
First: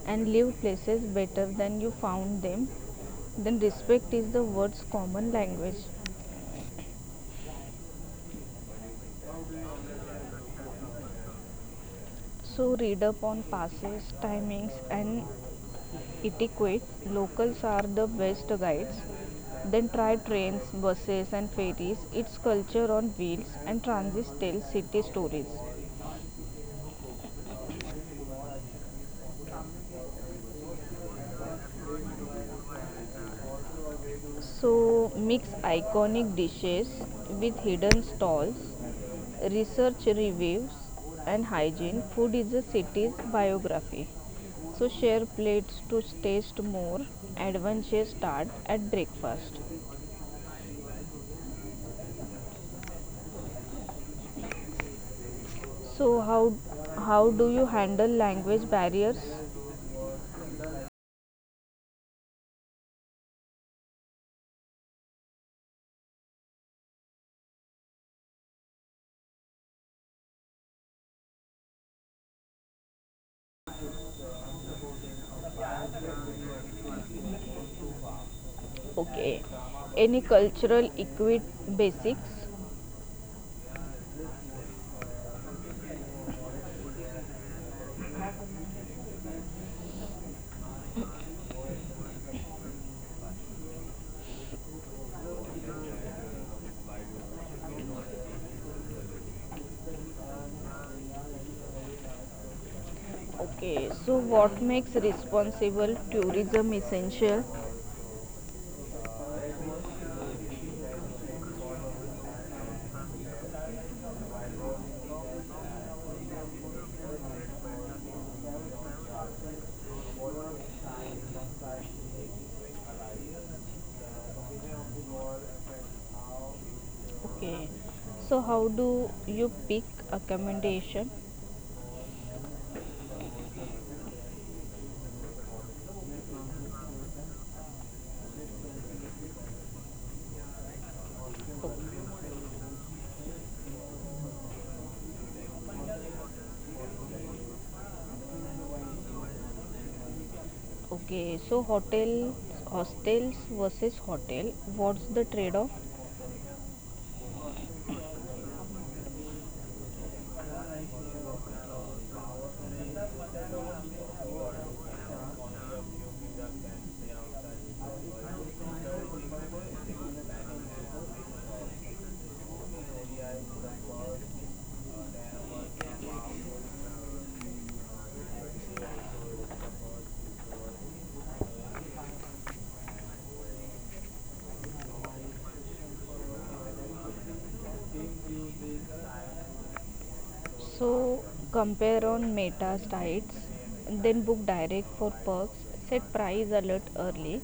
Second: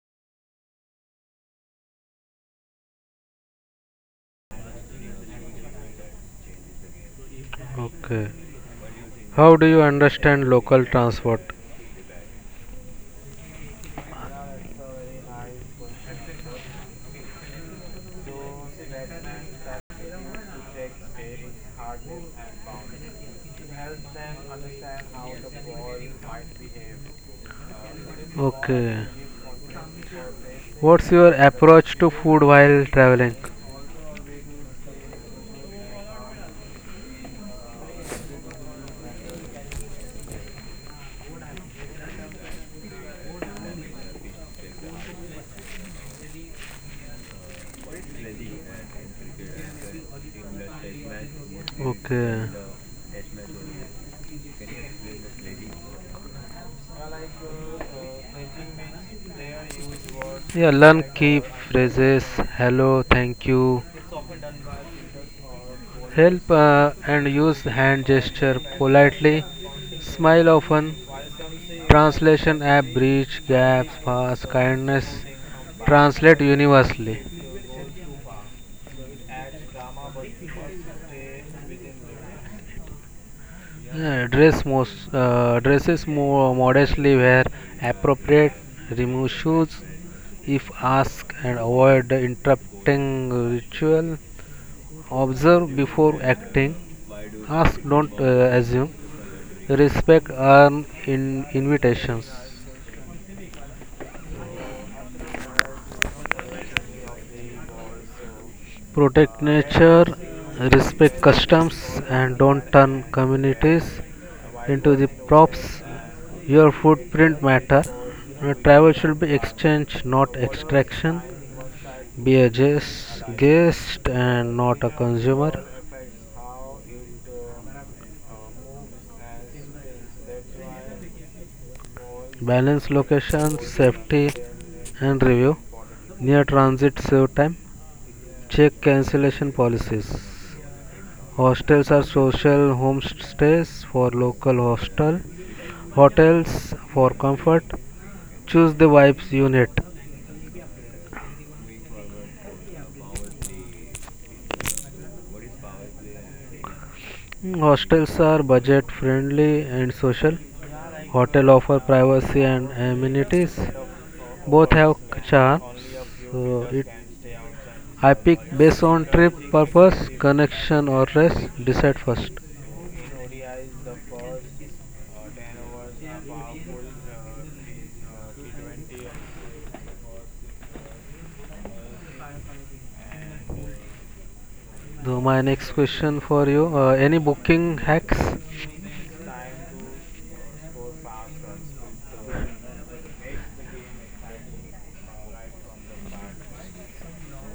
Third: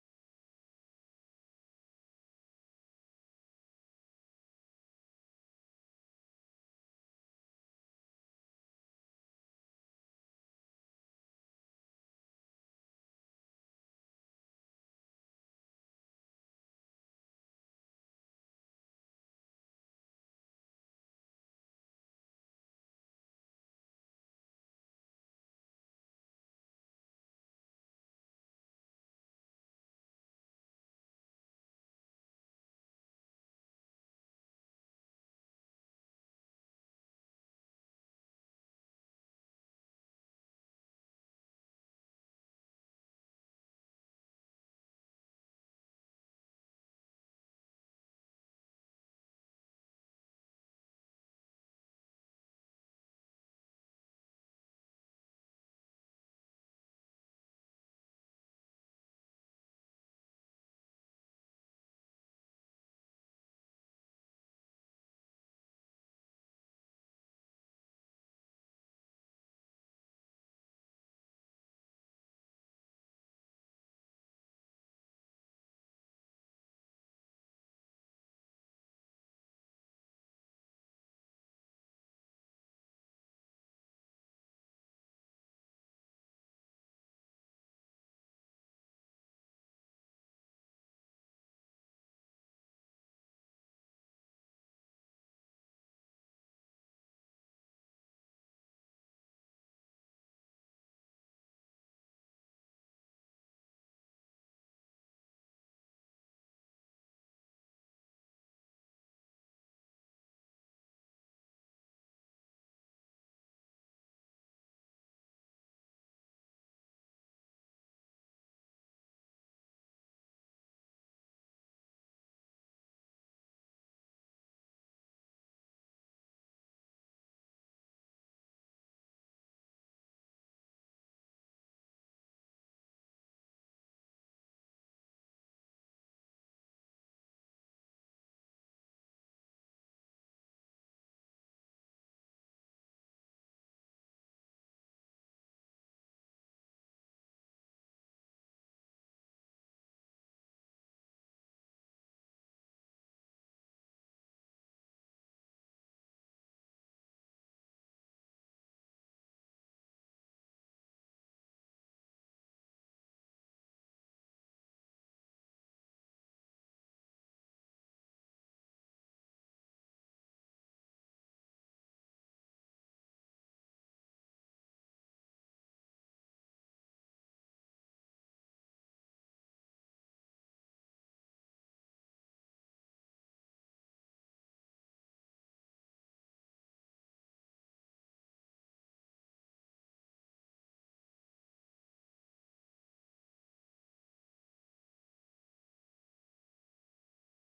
[SPEAKER 2] and leave places better than you found them. Then respect is the word's common language.
[SPEAKER 3] Okay. How do you understand local transport?
[SPEAKER 2] So read up on passes, timings, and etiquette. Locals are the best guides. Then try trains, buses, and ferries. Its culture on wheels and transit tells city stories.
[SPEAKER 3] Okay. What's your approach to food while traveling?
[SPEAKER 2] So mix iconic dishes with hidden stalls. Research reviews and hygiene. Food is a city's biography. So share plates to taste more. Adventure start at breakfast.
[SPEAKER 3] Okay.
[SPEAKER 2] So how do you handle language barriers?
[SPEAKER 3] Yeah, learn key phrases, hello, thank you, help, and use hand gesture politely. Smile often. Translation app bridge gaps fast. Kindness translate universally.
[SPEAKER 2] Okay. Any cultural equit basics?
[SPEAKER 3] Yeah, dresses more modestly where appropriate. Remove shoes if asked and avoid the interrupting ritual. Observe before acting. Ask, don't assume. Respect earn in invitations.
[SPEAKER 2] Okay. So what makes responsible tourism essential?
[SPEAKER 3] Protect nature, respect customs, and don't turn communities into the props. Your footprint matter. Travel should be exchange, not extraction. Be a guest and not a consumer.
[SPEAKER 2] Okay. So how do you pick accommodation?
[SPEAKER 3] Balance location, safety, and review. Near transit save time. Check cancellation policies. Hostels are social homestays for local hostel. Hotels for comfort. Choose the vibes unit.
[SPEAKER 2] Okay. So hotel hostels versus hotel. What's the trade-off?
[SPEAKER 3] Hostels are budget friendly and social. Hotel offer privacy and amenities. Both have charms. So it I pick based on trip purpose, connection or rest. Decide first. So my next question for you: any booking hacks?
[SPEAKER 2] So compare on meta sites, then book direct for perks, set price alert early,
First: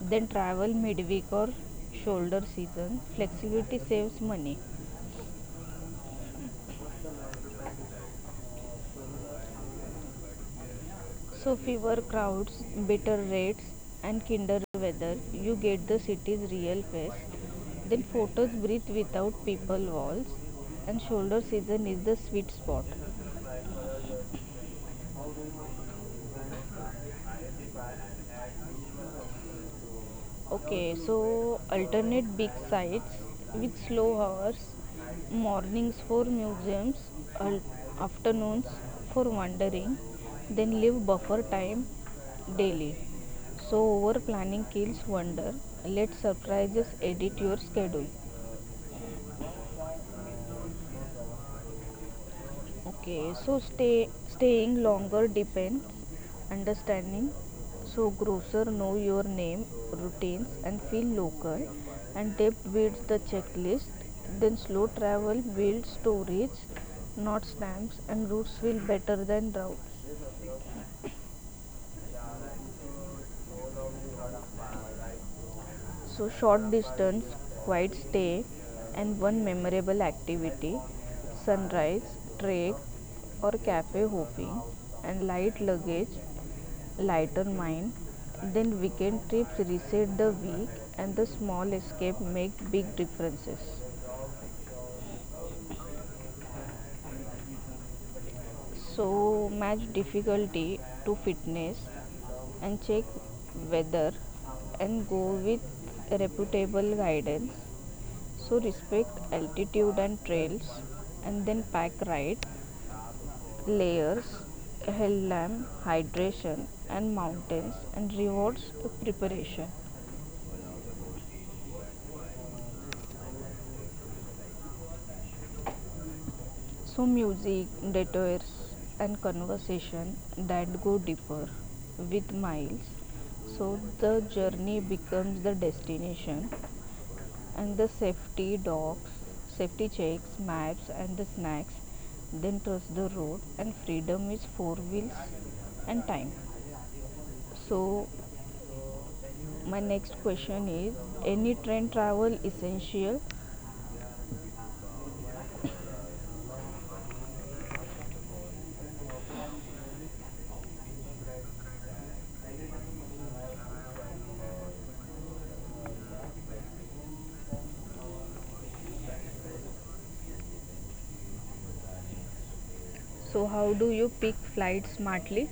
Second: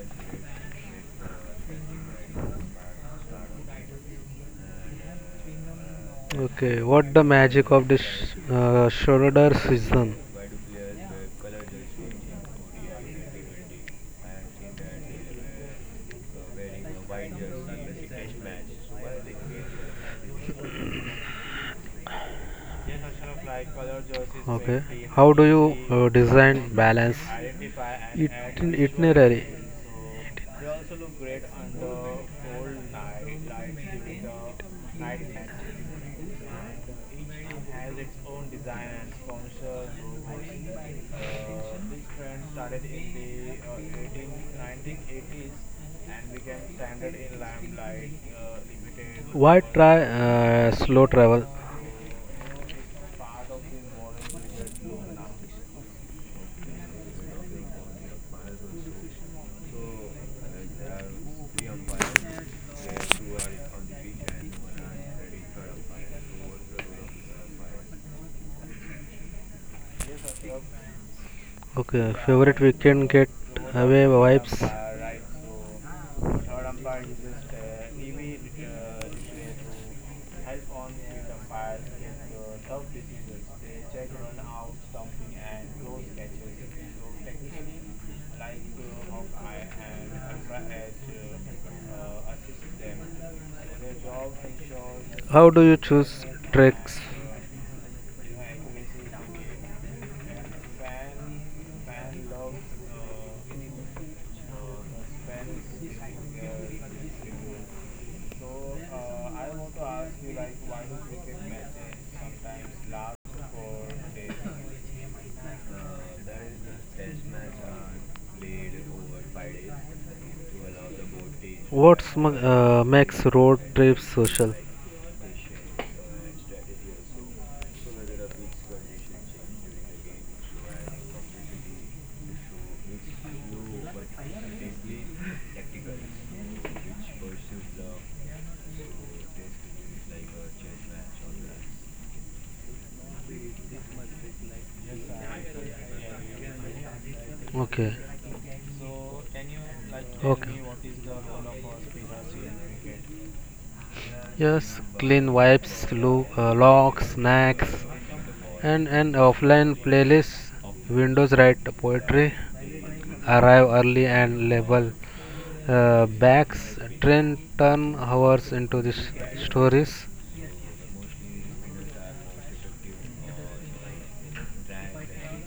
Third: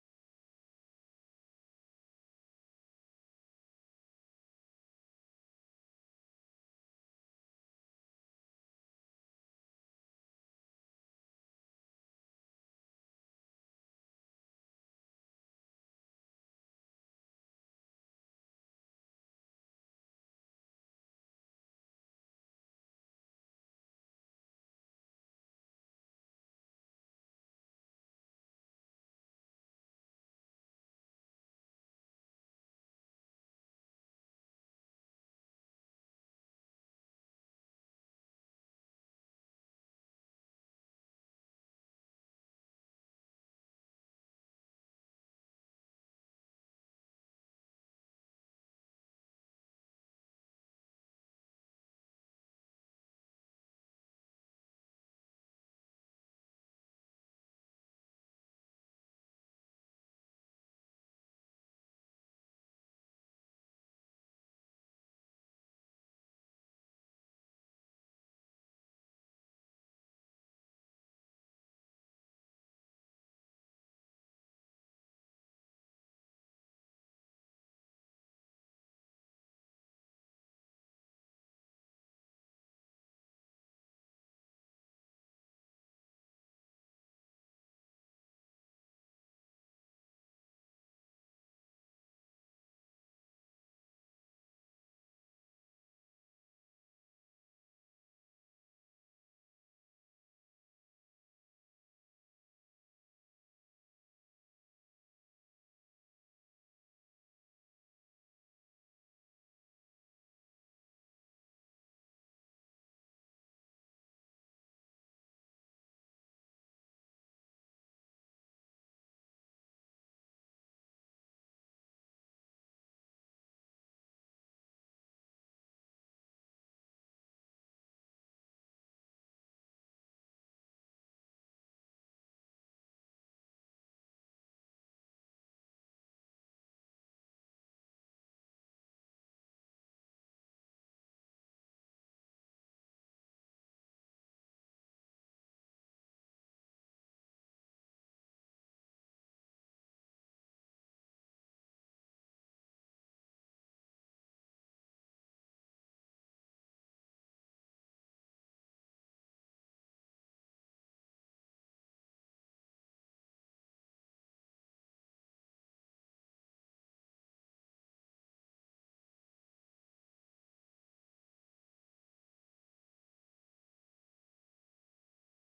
[SPEAKER 2] then travel midweek or shoulder season. Flexibility saves money.
[SPEAKER 3] Okay, what the magic of this Schrodinger's season?
[SPEAKER 2] So fewer crowds, better rates and kinder weather. You get the city's real face. Then photos breathe without people walls and shoulder season is the sweet spot.
[SPEAKER 3] Okay. How do you design balance it itinerary?
[SPEAKER 2] Okay, so alternate big sites with slow hours, mornings for museums, al- afternoons for wandering, then leave buffer time daily. So over planning kills wonder. Let surprises edit your schedule.
[SPEAKER 3] Why try slow travel?
[SPEAKER 2] Okay, so staying longer depends understanding. So grocer know your name, routines, and feel local. And depth builds the checklist. Then slow travel builds storage, not stamps, and routes feel better than routes.
[SPEAKER 3] Okay, favorite weekend get away vibes.
[SPEAKER 2] So short distance quiet stay and one memorable activity, sunrise trek or cafe hopping, and light luggage lighter mind, then weekend trips reset the week and the small escape make big differences.
[SPEAKER 3] How do you choose treks?
[SPEAKER 2] So match difficulty to fitness and check weather and go with reputable guidance. So respect altitude and trails and then pack right, layers, hell hydration and mountains and rewards preparation.
[SPEAKER 3] What makes road trips social?
[SPEAKER 2] So, music, detours, and conversation that go deeper with miles. So, the journey becomes the destination, and the safety dogs, safety checks, maps, and the snacks. Then, trust the road, and freedom is four wheels and time.
[SPEAKER 3] Okay.
[SPEAKER 2] So, my next
[SPEAKER 3] Okay.
[SPEAKER 2] question is any train travel essential?
[SPEAKER 3] Yes, clean wipes, locks, snacks, and an offline playlist. Windows write poetry, arrive early and label bags. Train turn hours into the stories.
[SPEAKER 2] So, how do you pick flight smartly?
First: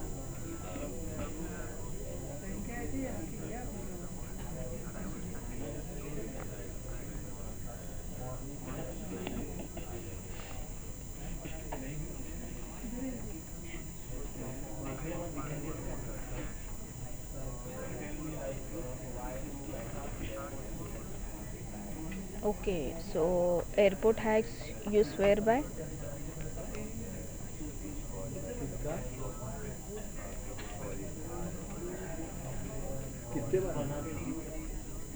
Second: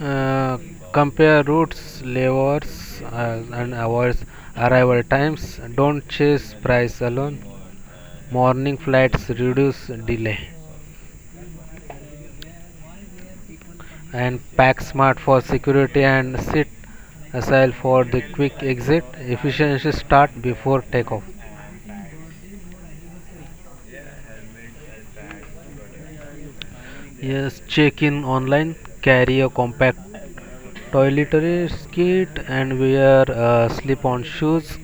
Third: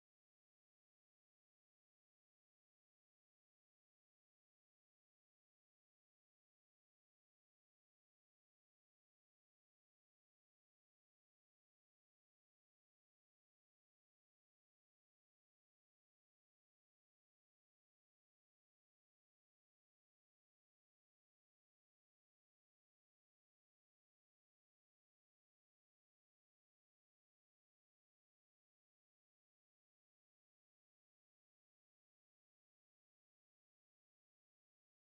[SPEAKER 3] Uh, Compare routes, levers, and hours, arrival times. Don't chase price alone. Morning flights reduce delay, and PackSmart for security and Sit Agile for the quick exit. Efficiency start before takeoff.
[SPEAKER 2] Okay, so airport hacks you swear by?
[SPEAKER 3] Yes, check in online, carry a compact toiletries kit and wear slip on shoes.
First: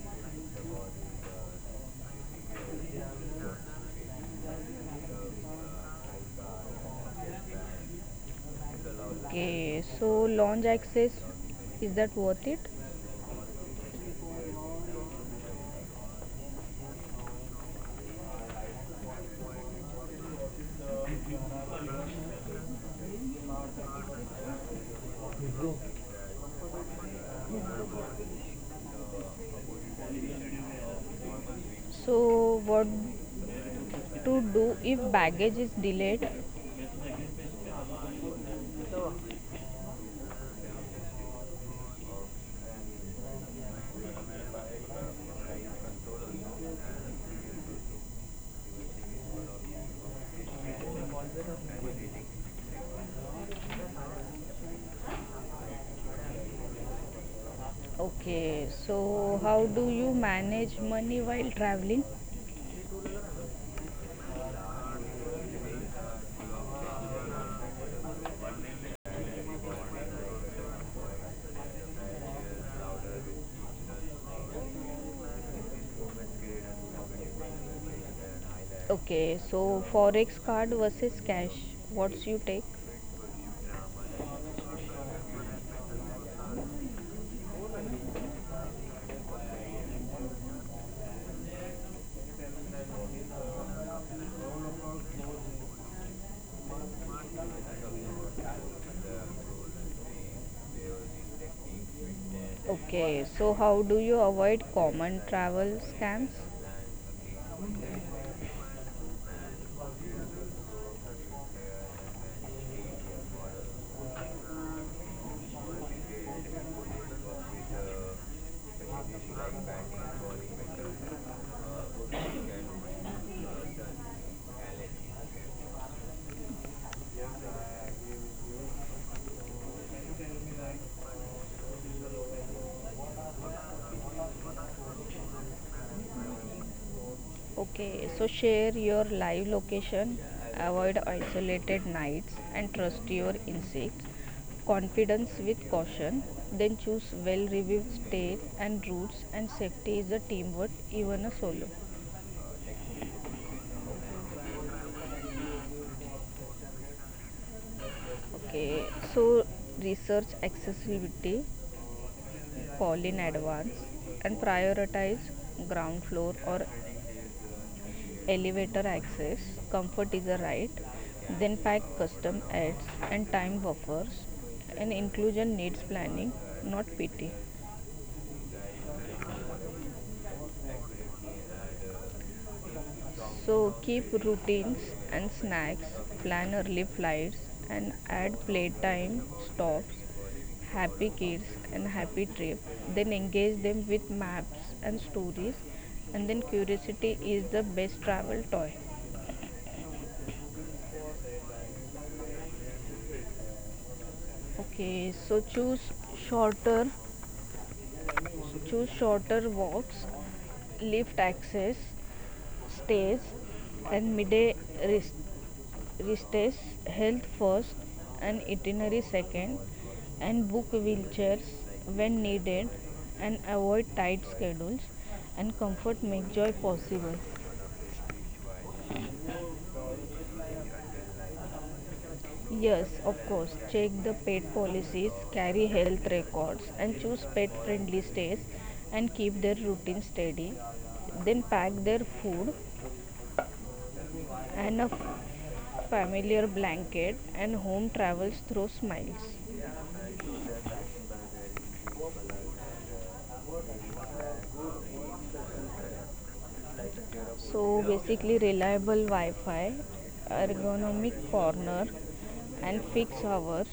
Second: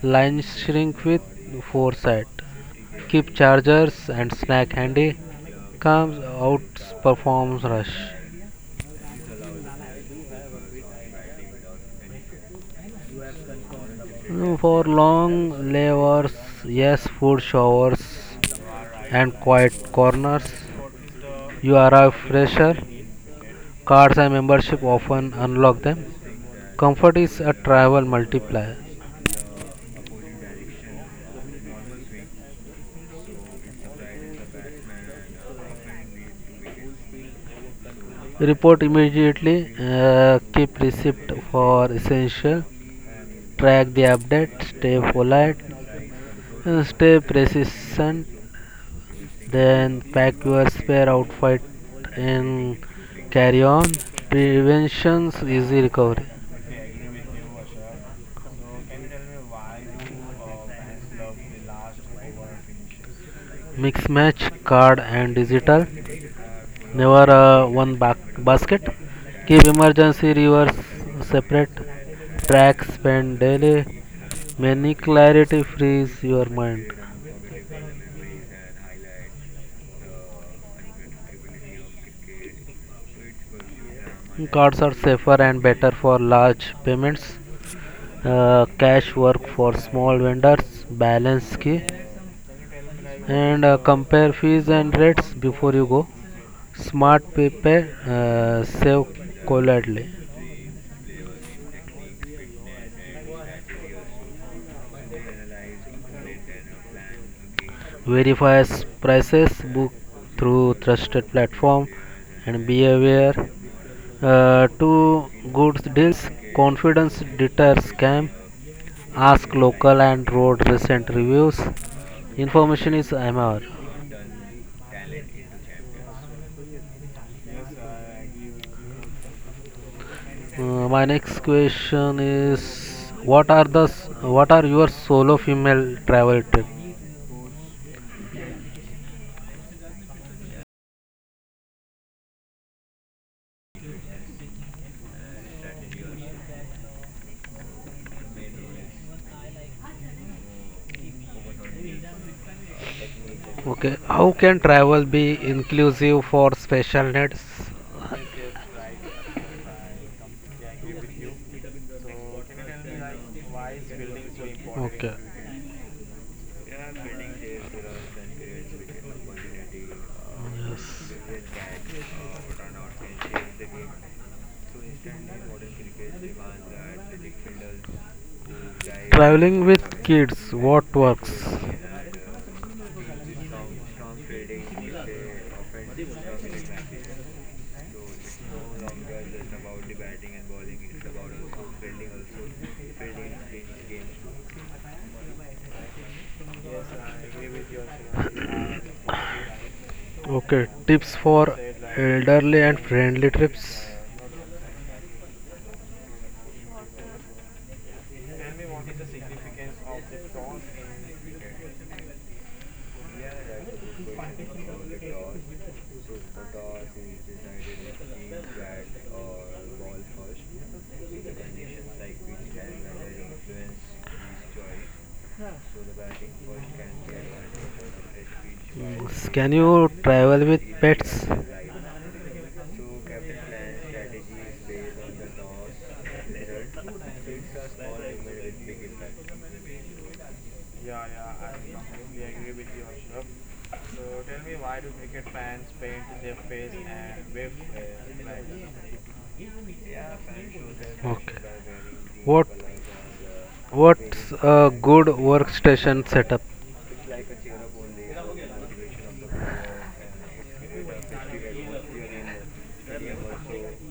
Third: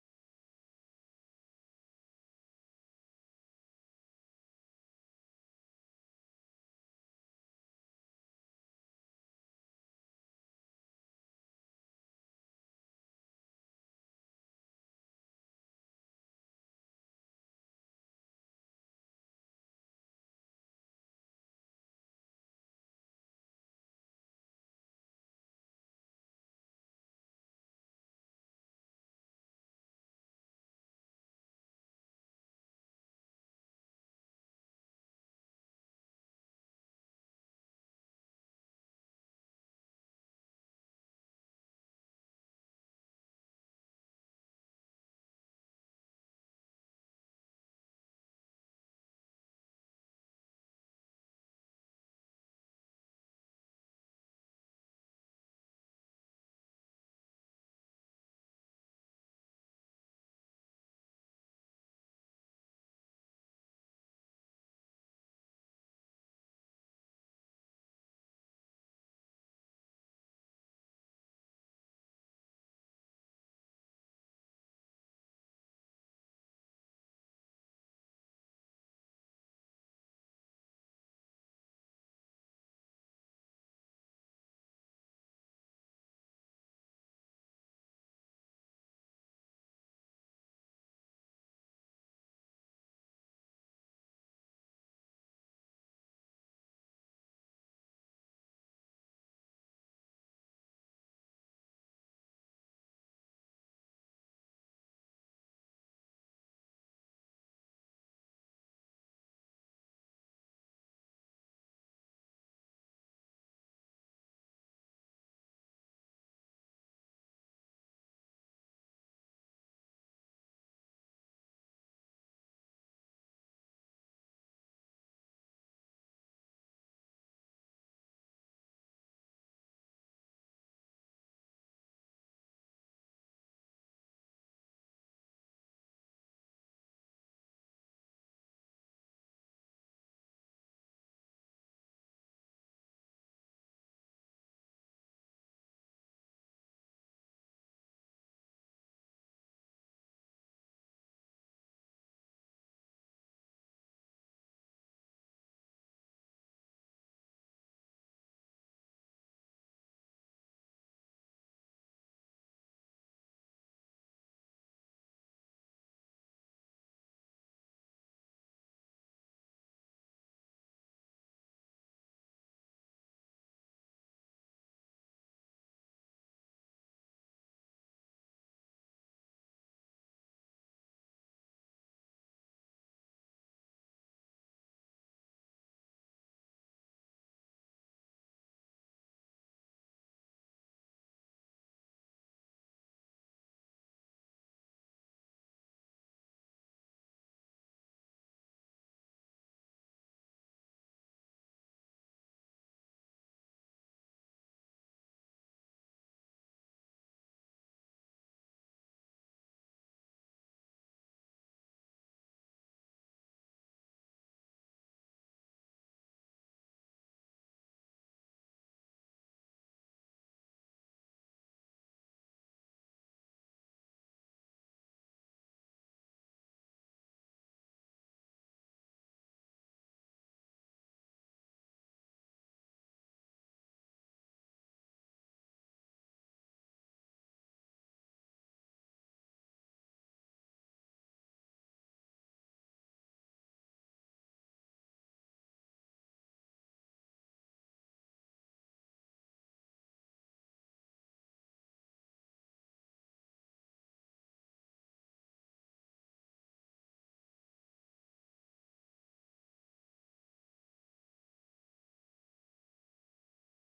[SPEAKER 3] Line shrink with foresight. Keep chargers and snack handy. Comes out performs rush.
[SPEAKER 2] Okay, so lounge access, is that worth it?
[SPEAKER 3] Mm, for long layovers, yes, food showers and quiet corners. You are a fresher. Cards and membership often unlock them. Comfort is a travel multiplier.
[SPEAKER 2] So what to do if baggage is delayed?
[SPEAKER 3] Report immediately. Keep receipt for essential. Track the update. Stay polite, stay persistent. Then pack your spare outfit and carry on. Prevention's easy recovery.
[SPEAKER 2] Okay, so how do you manage money while traveling?
[SPEAKER 3] Mix match card and digital, never one basket. Keep emergency rivers separate, tracks spend daily, many clarity frees your mind.
[SPEAKER 2] Okay, so forex card versus cash, what's you take?
[SPEAKER 3] Cards are safer and better for large payments. Cash work for small vendors balance key, and compare fees and rates before you go. Smart pay, save coldly.
[SPEAKER 2] Okay, so how do you avoid common travel scams?
[SPEAKER 3] Verify prices, book through trusted platform, and be aware. Two goods deals, confidence deter scam, ask local and road recent reviews. Information is MR. My next question is what are your solo female travel tips?
[SPEAKER 2] Okay, so share your live location, avoid isolated nights, and trust your instincts. Confidence with caution, then choose well reviewed stays and routes, and safety is a teamwork, even a solo.
[SPEAKER 3] Okay, how can travel be inclusive for special needs?
[SPEAKER 2] Okay, so research accessibility, call in advance, and
[SPEAKER 3] Okay,
[SPEAKER 2] prioritize ground floor or elevator access, comfort is a right,
[SPEAKER 3] yes.
[SPEAKER 2] then pack custom ads and time buffers, and inclusion needs planning, not pity.
[SPEAKER 3] Traveling with kids, what works?
[SPEAKER 2] So keep routines and snacks, plan early flights, and add playtime stops, happy kids, and happy trip. Then engage them with maps and stories, and then curiosity is the best travel toy.
[SPEAKER 3] Okay, tips for elderly and friendly trips.
[SPEAKER 2] Okay, so shorter choose shorter walks, lift access, stays, and midday rest. Restes health first and itinerary second, and book wheelchairs when needed, and avoid tight schedules. And comfort make joy possible.
[SPEAKER 3] Mm, can you travel with pets?
[SPEAKER 2] Yes, of course, check the pet policies, carry health records, and choose pet friendly stays and keep their routine steady. Then pack their food and a familiar blanket and home travels through smiles.
[SPEAKER 3] Okay, what what's a good workstation setup?
[SPEAKER 2] So basically reliable wi-fi, ergonomic corner and fixed hours,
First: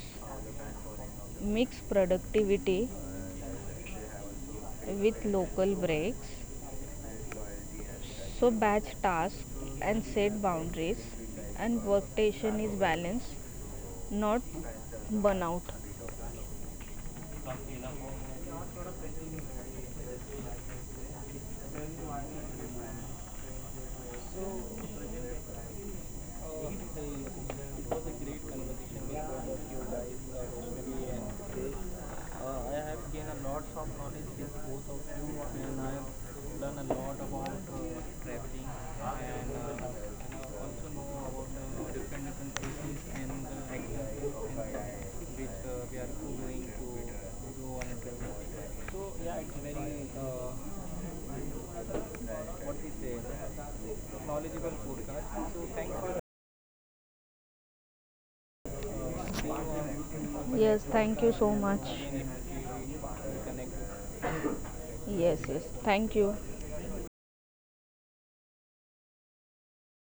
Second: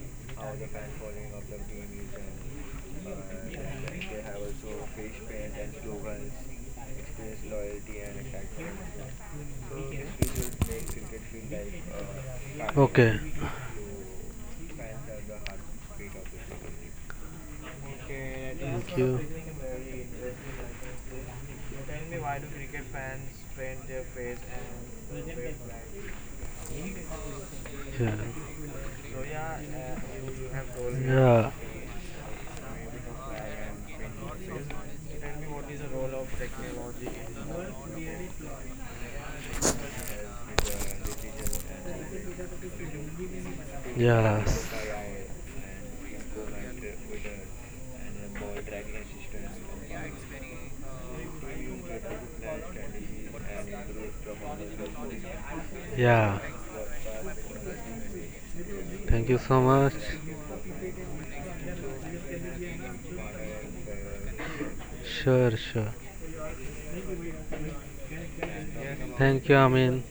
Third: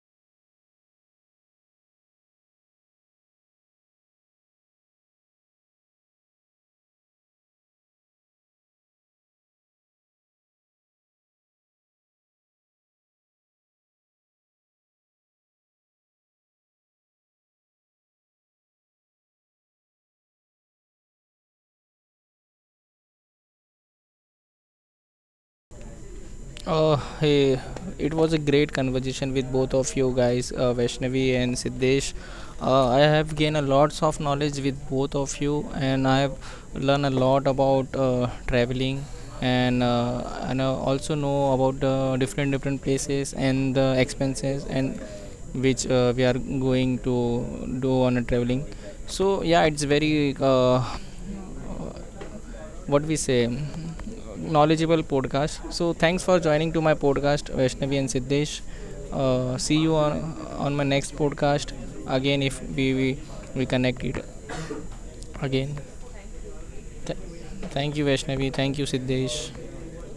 [SPEAKER 2] mix productivity with local breaks, so batch tasks and set boundaries and workstation is
[SPEAKER 3] Okay.
[SPEAKER 2] balanced, not burnout.
[SPEAKER 1] Hey,
[SPEAKER 2] It was
[SPEAKER 1] it
[SPEAKER 3] Yeah.
[SPEAKER 2] a
[SPEAKER 1] was a
[SPEAKER 2] great
[SPEAKER 1] great
[SPEAKER 2] conversation with
[SPEAKER 1] conversation with
[SPEAKER 2] both of
[SPEAKER 1] both
[SPEAKER 2] you
[SPEAKER 1] of you
[SPEAKER 2] guys,
[SPEAKER 1] guys,
[SPEAKER 2] Roshni and
[SPEAKER 1] Vaishnavi
[SPEAKER 3] Yeah.
[SPEAKER 1] and
[SPEAKER 2] Hitesh.
[SPEAKER 1] Siddesh.
[SPEAKER 2] I
[SPEAKER 1] I
[SPEAKER 2] have gained
[SPEAKER 1] have
[SPEAKER 2] a
[SPEAKER 1] gained a
[SPEAKER 2] lot of
[SPEAKER 1] lots of
[SPEAKER 2] knowledge with
[SPEAKER 1] knowledge with
[SPEAKER 2] both of
[SPEAKER 1] both
[SPEAKER 2] you,
[SPEAKER 1] of you,
[SPEAKER 2] and I
[SPEAKER 1] and
[SPEAKER 2] have
[SPEAKER 1] I have
[SPEAKER 2] learned a
[SPEAKER 1] learned a
[SPEAKER 2] lot
[SPEAKER 1] lot
[SPEAKER 2] about
[SPEAKER 1] about
[SPEAKER 2] traveling
[SPEAKER 1] traveling, and
[SPEAKER 2] and
[SPEAKER 1] and I
[SPEAKER 2] I also
[SPEAKER 1] also
[SPEAKER 2] know
[SPEAKER 1] know
[SPEAKER 2] about
[SPEAKER 1] about
[SPEAKER 2] different
[SPEAKER 1] different
[SPEAKER 2] different
[SPEAKER 1] different
[SPEAKER 2] places
[SPEAKER 1] places
[SPEAKER 2] and
[SPEAKER 1] and the
[SPEAKER 2] examples
[SPEAKER 1] expenses
[SPEAKER 3] Yes.
[SPEAKER 1] and
[SPEAKER 2] and which
[SPEAKER 1] which
[SPEAKER 2] we are
[SPEAKER 1] we are
[SPEAKER 2] going to
[SPEAKER 1] going to
[SPEAKER 2] do on
[SPEAKER 1] do
[SPEAKER 2] a
[SPEAKER 1] on a
[SPEAKER 2] travel.
[SPEAKER 1] traveling.
[SPEAKER 2] So
[SPEAKER 1] So
[SPEAKER 2] yeah, it's
[SPEAKER 1] yeah, it's
[SPEAKER 2] very
[SPEAKER 1] very
[SPEAKER 2] what we
[SPEAKER 1] what we say
[SPEAKER 2] say knowledgeable
[SPEAKER 1] knowledgeable
[SPEAKER 2] podcast.
[SPEAKER 1] podcast. So thanks for
[SPEAKER 3] Yeah.
[SPEAKER 1] joining to my podcast, Vaishnavi and Siddesh.
[SPEAKER 3] Thank you so
[SPEAKER 1] See you
[SPEAKER 3] much.
[SPEAKER 1] on my
[SPEAKER 2] Yes,
[SPEAKER 1] next
[SPEAKER 2] thank you so
[SPEAKER 1] podcast
[SPEAKER 2] much. Again, if we
[SPEAKER 1] again, if we we,
[SPEAKER 2] we
[SPEAKER 1] we
[SPEAKER 2] connect.
[SPEAKER 1] connect it
[SPEAKER 2] Yes,
[SPEAKER 3] Sure,
[SPEAKER 2] yes.
[SPEAKER 1] again.
[SPEAKER 3] sure.
[SPEAKER 2] Thank you.
[SPEAKER 1] Th- Thank you, Vaishnavi. Thank you, Siddesh.
[SPEAKER 3] Thank you, Amin.